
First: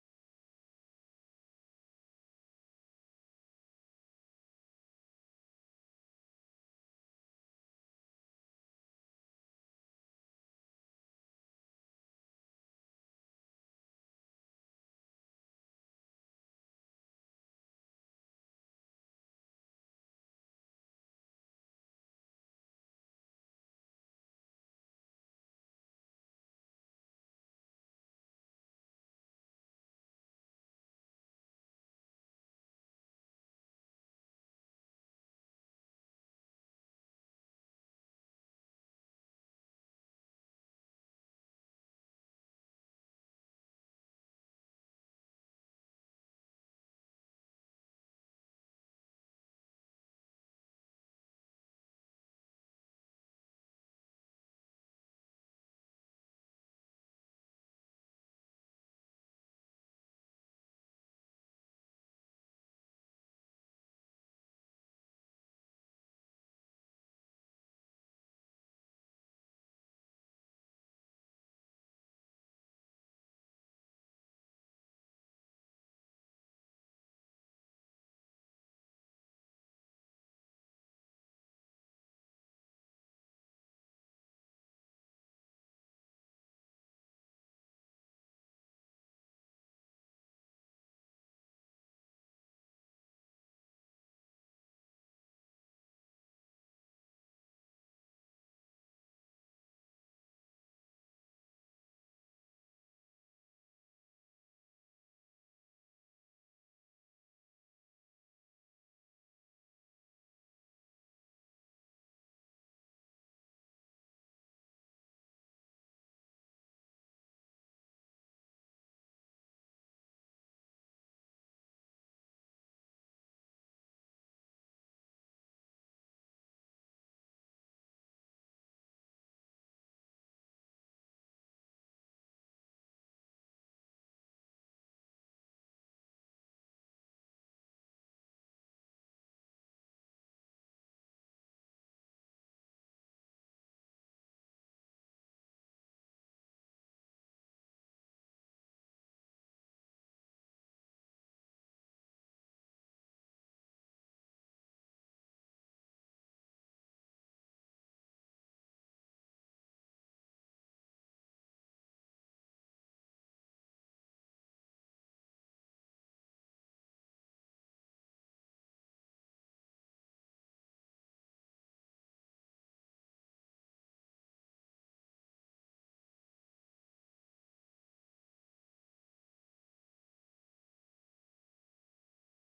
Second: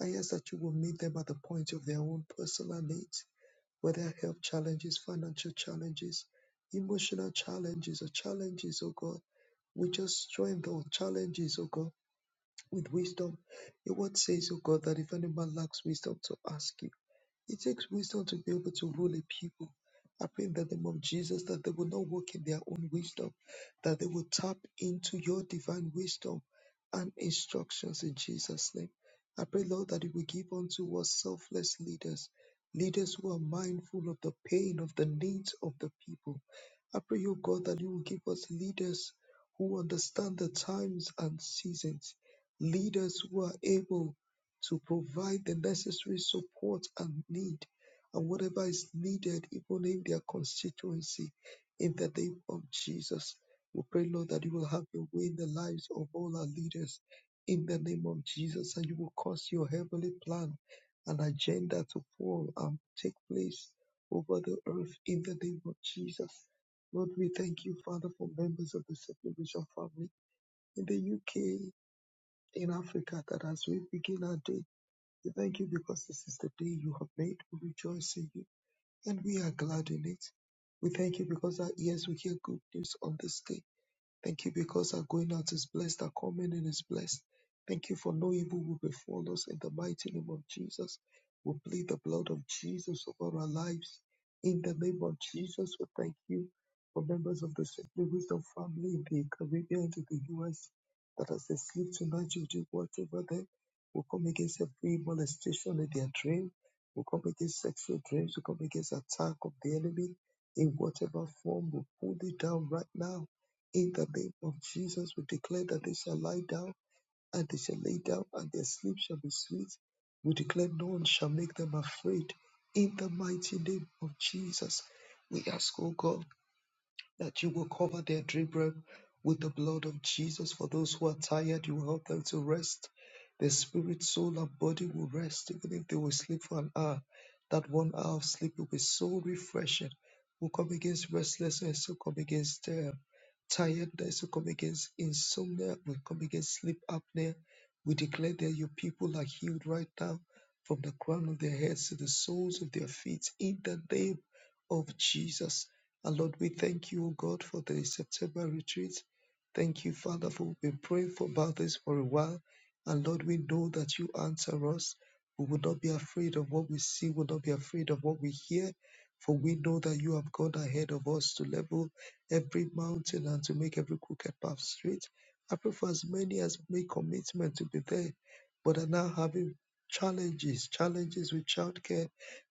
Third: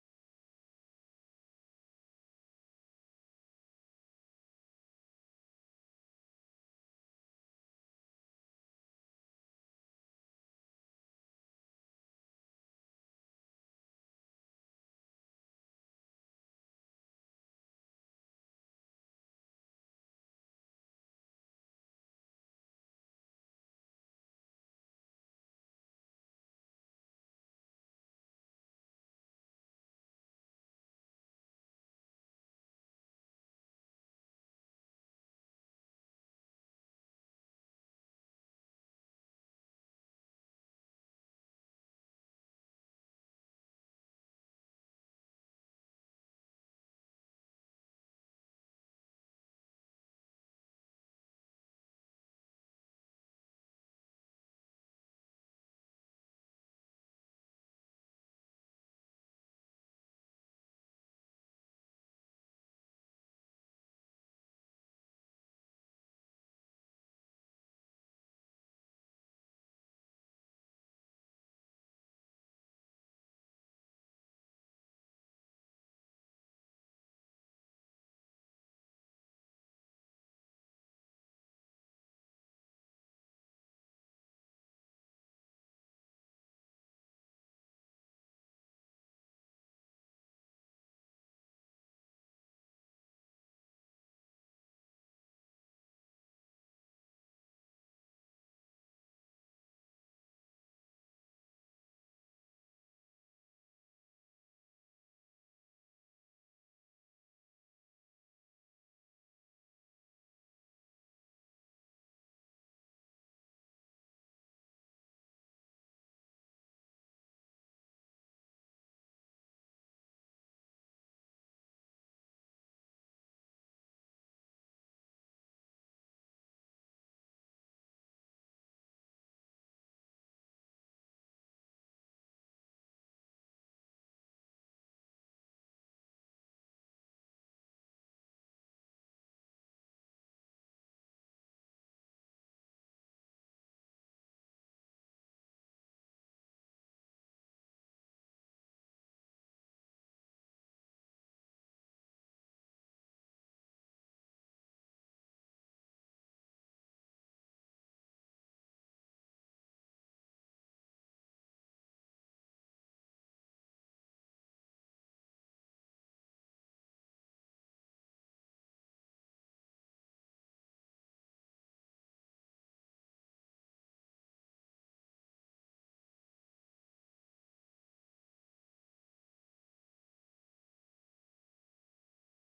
S2: I ask that you will meet them at the point of their own personal needs whether health challenges, financial challenges, emotional challenges, or challenges, oh God. We just join those challenges, oh God with wisdom. Your word says, oh God, that if any man lacks wisdom to ask you, it takes wisdom to be able to rule a people. I pray in the name of Jesus that they will not walk in their own wisdom, that they will tap into your divine wisdom and instructions in Jesus' name. I pray, Lord, that you will give unto us selfless leaders, leaders who are mindful of the pain, of the needs of the people. I pray, O God, that you will give us leaders who understand the times and seasons leaders who are able to provide the necessary support and need and whatever is needed, even in their constituency, in the name of Jesus. We pray, Lord, that you will have your way in the lives of all our leaders in the name of Jesus, and you will cause your heavenly plan and agenda to fall and take place over the earth in the name of Jesus. Lord, we thank you, Father, for members of the Second Vision family in the UK, in Africa that as we begin our day, we thank you because this is the day you have made. We rejoice in you and we are glad in it. We thank you because our ears will hear good news on this day. Thank you because our going out is blessed, our coming in is blessed. Thank you for no evil will befall us in the mighty name of Jesus. We plead the blood of Jesus over our lives. In the name of Jesus, we thank you for members of the Simply Wisdom family in the Caribbean in the US that as they sleep tonight, you do whatever them. We come against every molestation in their dream. We come against sexual dreams. We come against attack of the enemy in whatever form. We pull it down right now in the name of Jesus, we declare that they shall lie down and they shall lay down and their sleep shall be sweet. We declare no one shall make them afraid. In the mighty name of Jesus, we ask, O God that you will cover their dream realm with the blood of Jesus. For those who are tired, you will help them to rest. Their spirit, soul, and body will rest, even if they will sleep for an hour. That one hour of sleep will be so refreshing. Will come against restlessness, will come against uh, tiredness, will come against insomnia, will come against sleep apnea. We declare that your people are healed right now from the crown of their heads to the soles of their feet in the name of Jesus. And Lord, we thank you, O God, for the September retreat. Thank you, Father, for we've been praying for about this for a while. And Lord, we know that you answer us. We will not be afraid of what we see, we will not be afraid of what we hear, for we know that you have gone ahead of us to level every mountain and to make every crooked path straight. I pray for as many as make commitment to be there, but are now having challenges, challenges with childcare,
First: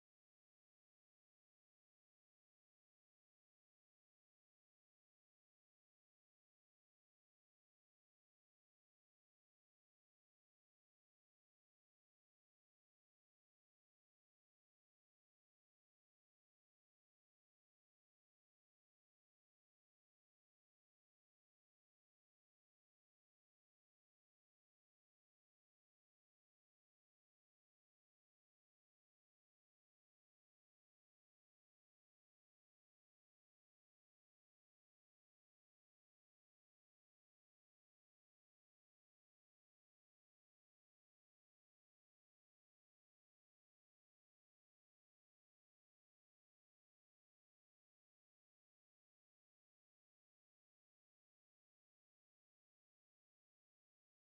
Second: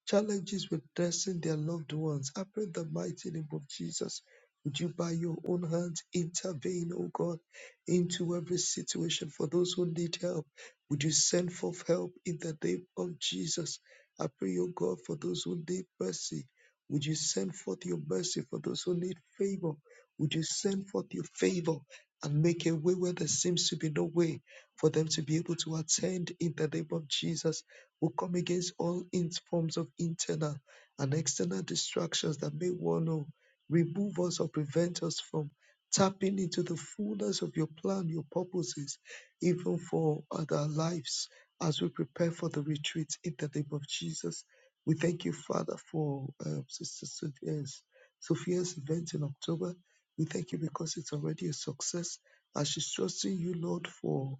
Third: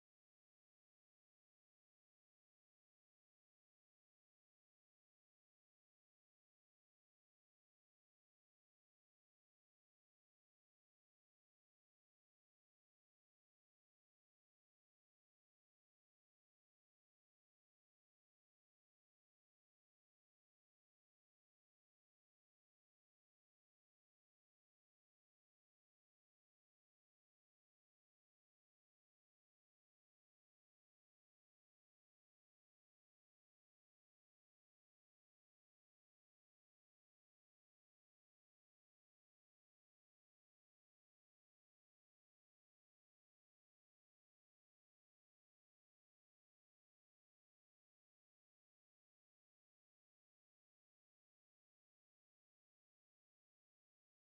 S2: challenges with nursing their loved ones. I pray in the mighty name of Jesus. Would you, by your own hands, intervene, oh God, into every situation for those who need help? Would you send forth help in the name of Jesus? I pray, O God, for those who need mercy. Would you send forth your mercy for those who need favor? Would you send forth your favor and make a way where there seems to be no way for them to be able to attend in the name of Jesus? will come against all in- forms of internal and external distractions that may want to remove us or prevent us from tapping into the fullness of your plan, your purposes, even for other lives as we prepare for the retreat in the name of Jesus. We thank you, Father, for um, Sister Sophia's, Sophia's event in October. We thank you because it's already a success. As she's trusting you, Lord, for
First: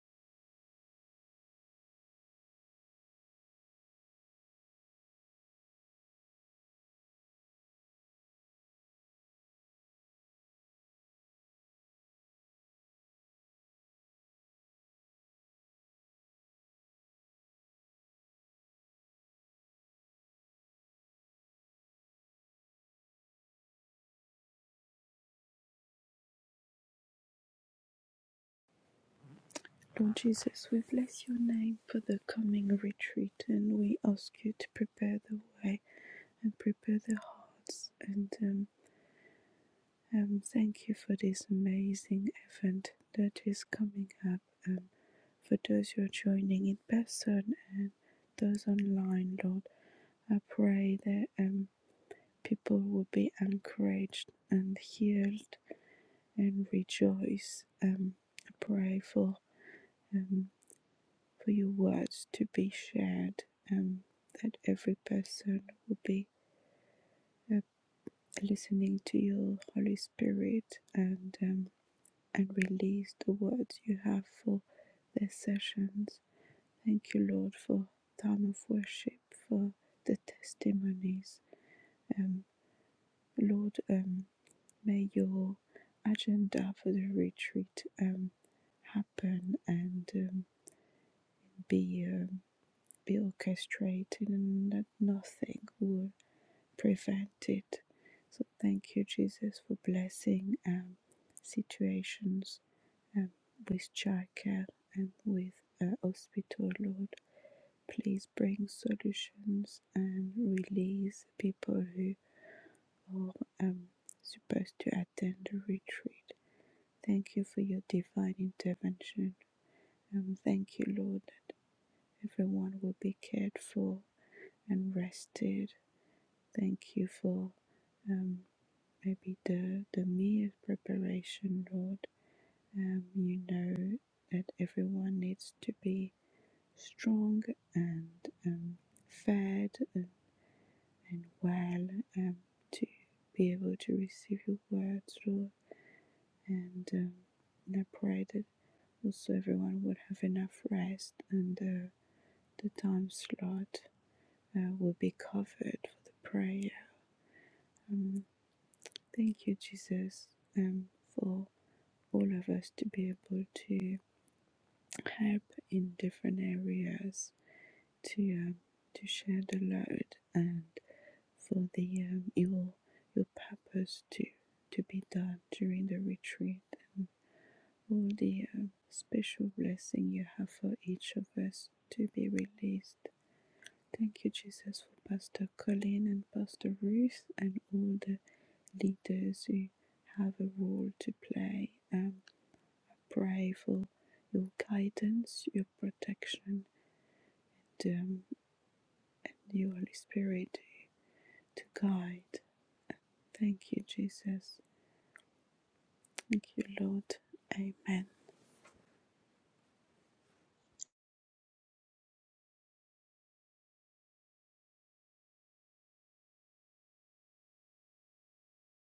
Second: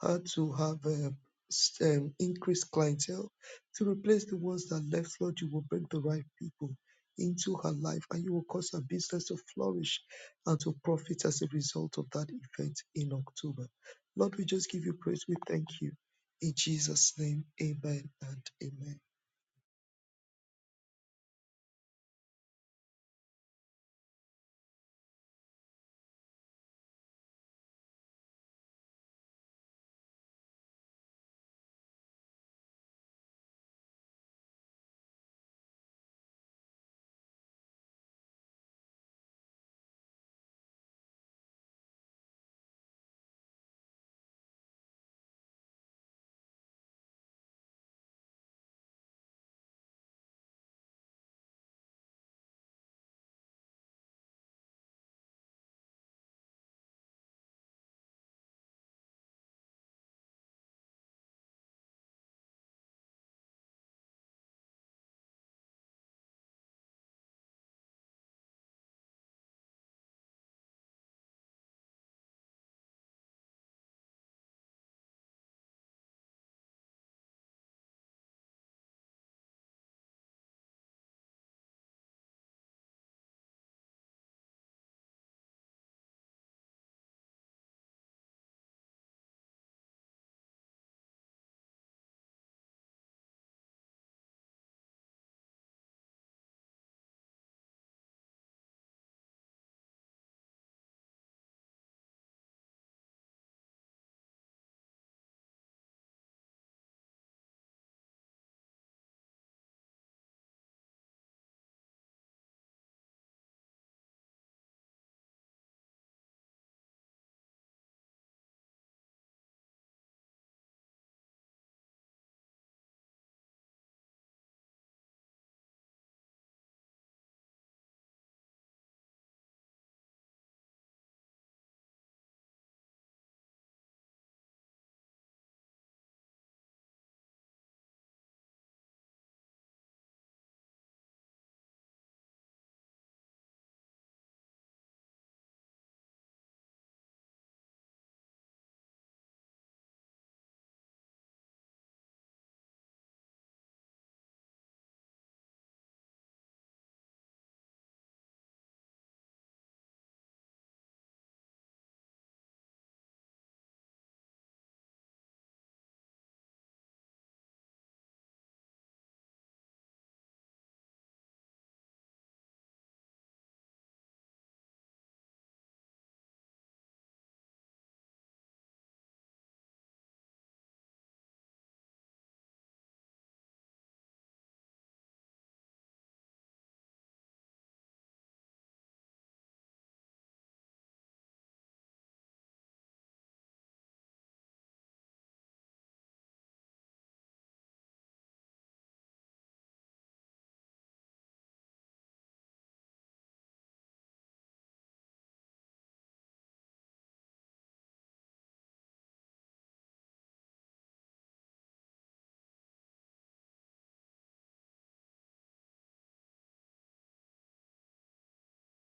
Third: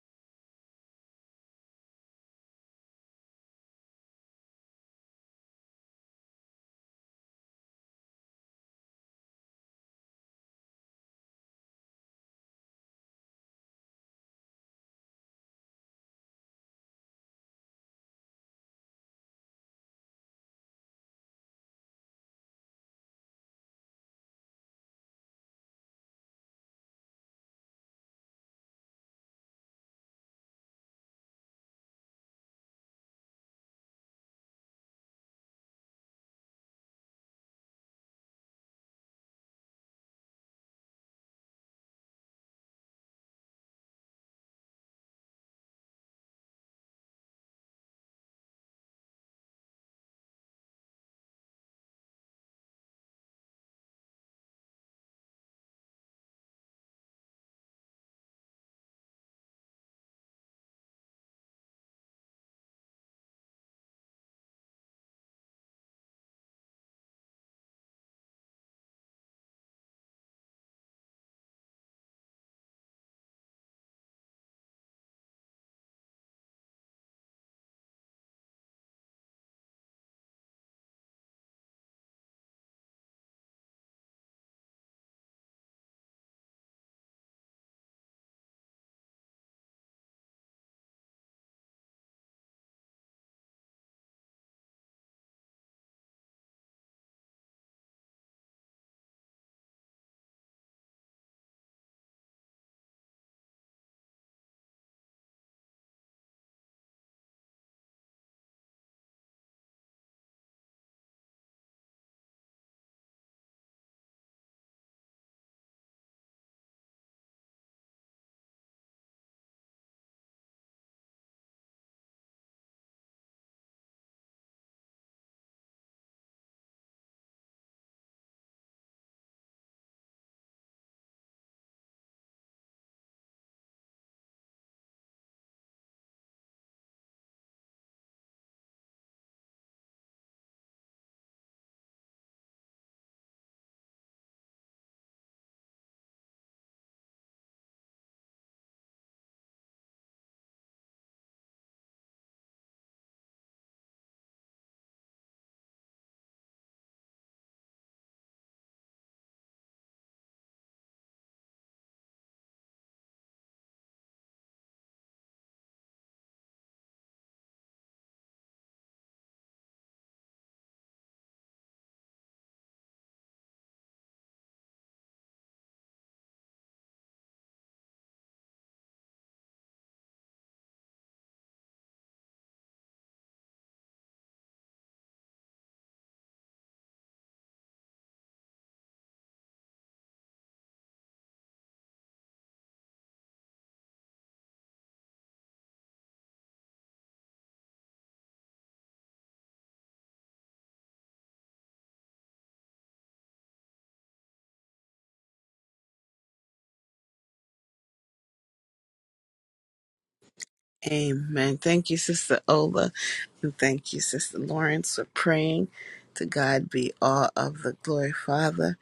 S2: how to have um, s- um, increased clientele to replace the ones that left Lord you will bring the right people into her life and you will cause her business to flourish and to profit as a result of that event in October Lord we just give you praise we thank you in Jesus name amen and amen
S3: Lord Jesus, we bless your name for the coming retreat and we ask you to prepare the way and prepare their hearts. And um, um, thank you for this amazing event that is coming up. Um, for those who are joining in person and those online, Lord, I pray that um, people will be encouraged and healed and rejoice. Um, I pray for um, for your words to be shared, um, that every person will be uh, listening to your Holy Spirit and um, and release the words you have for these sessions. Thank you, Lord, for time of worship, for the testimonies. Um, Lord, um, may your agenda for the retreat um, happen and um, be um, be orchestrated, and that nothing would prevent it. So thank you, Jesus, for blessing um, situations um, with childcare and with uh, hospital, Lord. Please bring solutions and release people who are um, supposed to attend the retreat. Thank you for your divine intervention. Um, thank you, Lord, that everyone will be cared for and rested. Thank you for um, maybe the the me preparation, Lord. Um, you know that everyone needs to be strong and um, fed and, and well um, to be able to receive your words, Lord. And um, and I pray that also everyone would have enough rest and uh, the time slot uh, will be covered for the prayer. Um, thank you, Jesus, um, for all of us to be able to help in different areas to um, to share the load and for the um, your your purpose to to be done during the retreat and all the um, special blessing you have for each of us to be released. Thank you, Jesus, for Pastor Colin and Pastor Ruth and all the leaders who have a role to play. um, pray for your guidance, your protection, and the Holy Spirit to guide. Thank you, Jesus. Thank you, Lord. Amen.
S1: Amen. Thank you, Sister Ola. And thank you, Sister Lawrence, for praying. To God be all of the glory, Father.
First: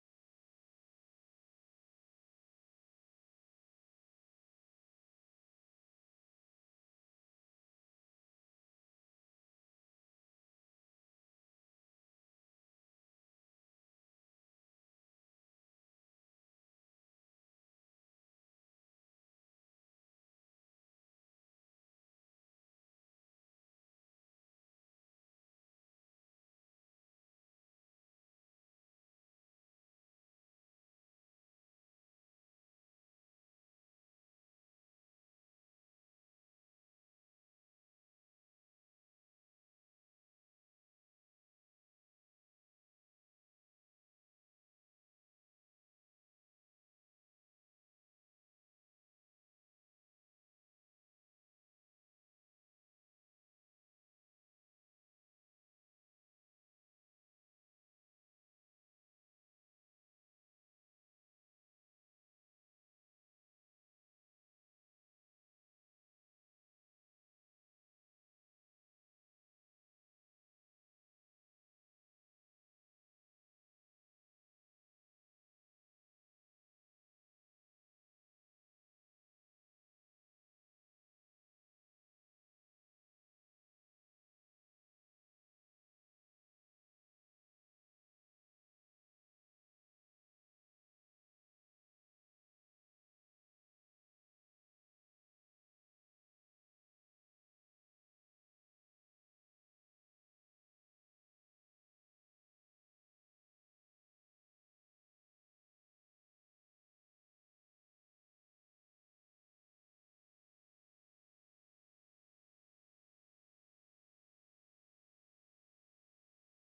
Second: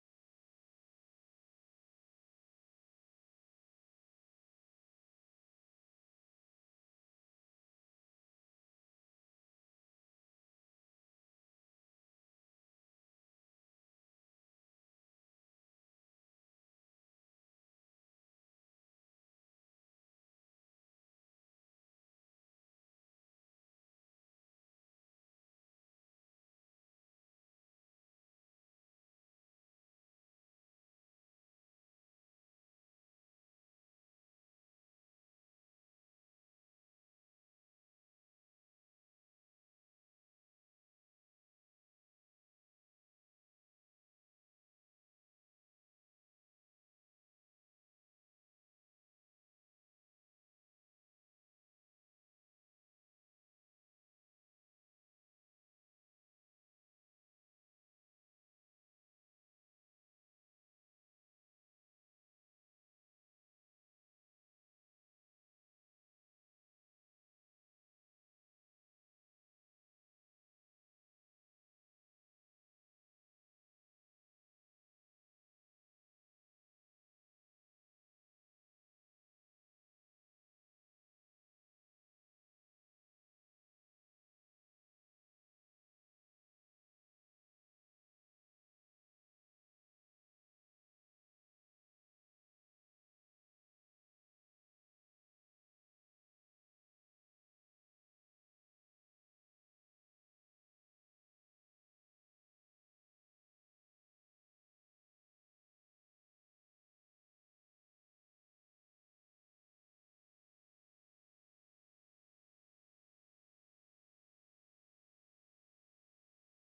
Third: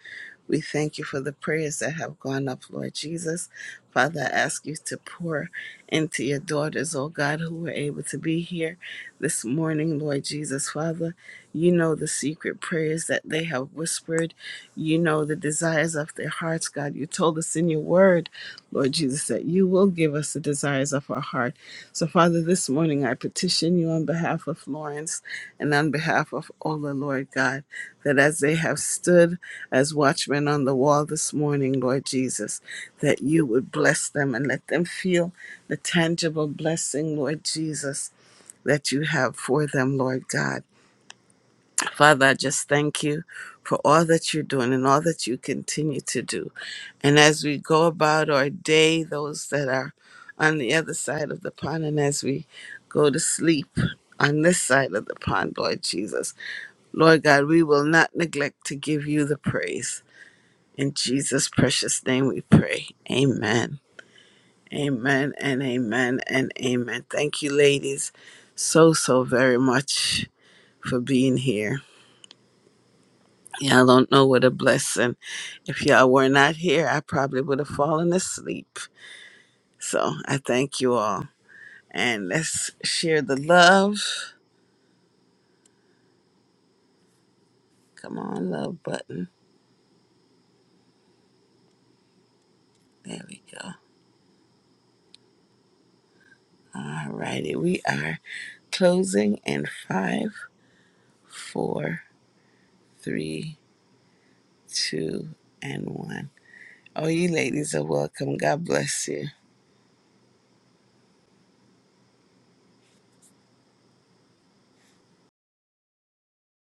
S1: We thank you for the prayers that have gone up, Lord Jesus. Father, I ask you to pour into your daughters, oh God, who were able to be here this morning, Lord Jesus. Father, you know the secret prayers that they have whispered. You know the desires of their hearts, God. You told us in your word, Lord Jesus, that you will give us the desires of our heart. So, Father, this morning I petition you on behalf of Lawrence and on behalf of Ola, Lord God, that as they have stood as watchmen on the wall this morning, Lord Jesus, that you would bless them and let them feel the tangible blessing, Lord Jesus, that you have for them, Lord God. Father, I just thank you for all that you're doing and all that you continue to do. And as we go about our day, those that are on the other side of the pond, and as we go to sleep on this side of the pond, Lord Jesus, Lord God, we will not neglect to give you the praise. In Jesus' precious name we pray. Amen. Amen and amen and amen. Thank you, ladies, so, so very much for being here. Y'all don't know what a blessing. If y'all were not here, I probably would have fallen asleep. So I thank you all. And let's share the love. Come on, love button. There we go. All righty. We are closing in five, four, three, two, and one. Oh, you ladies are welcome. God bless you.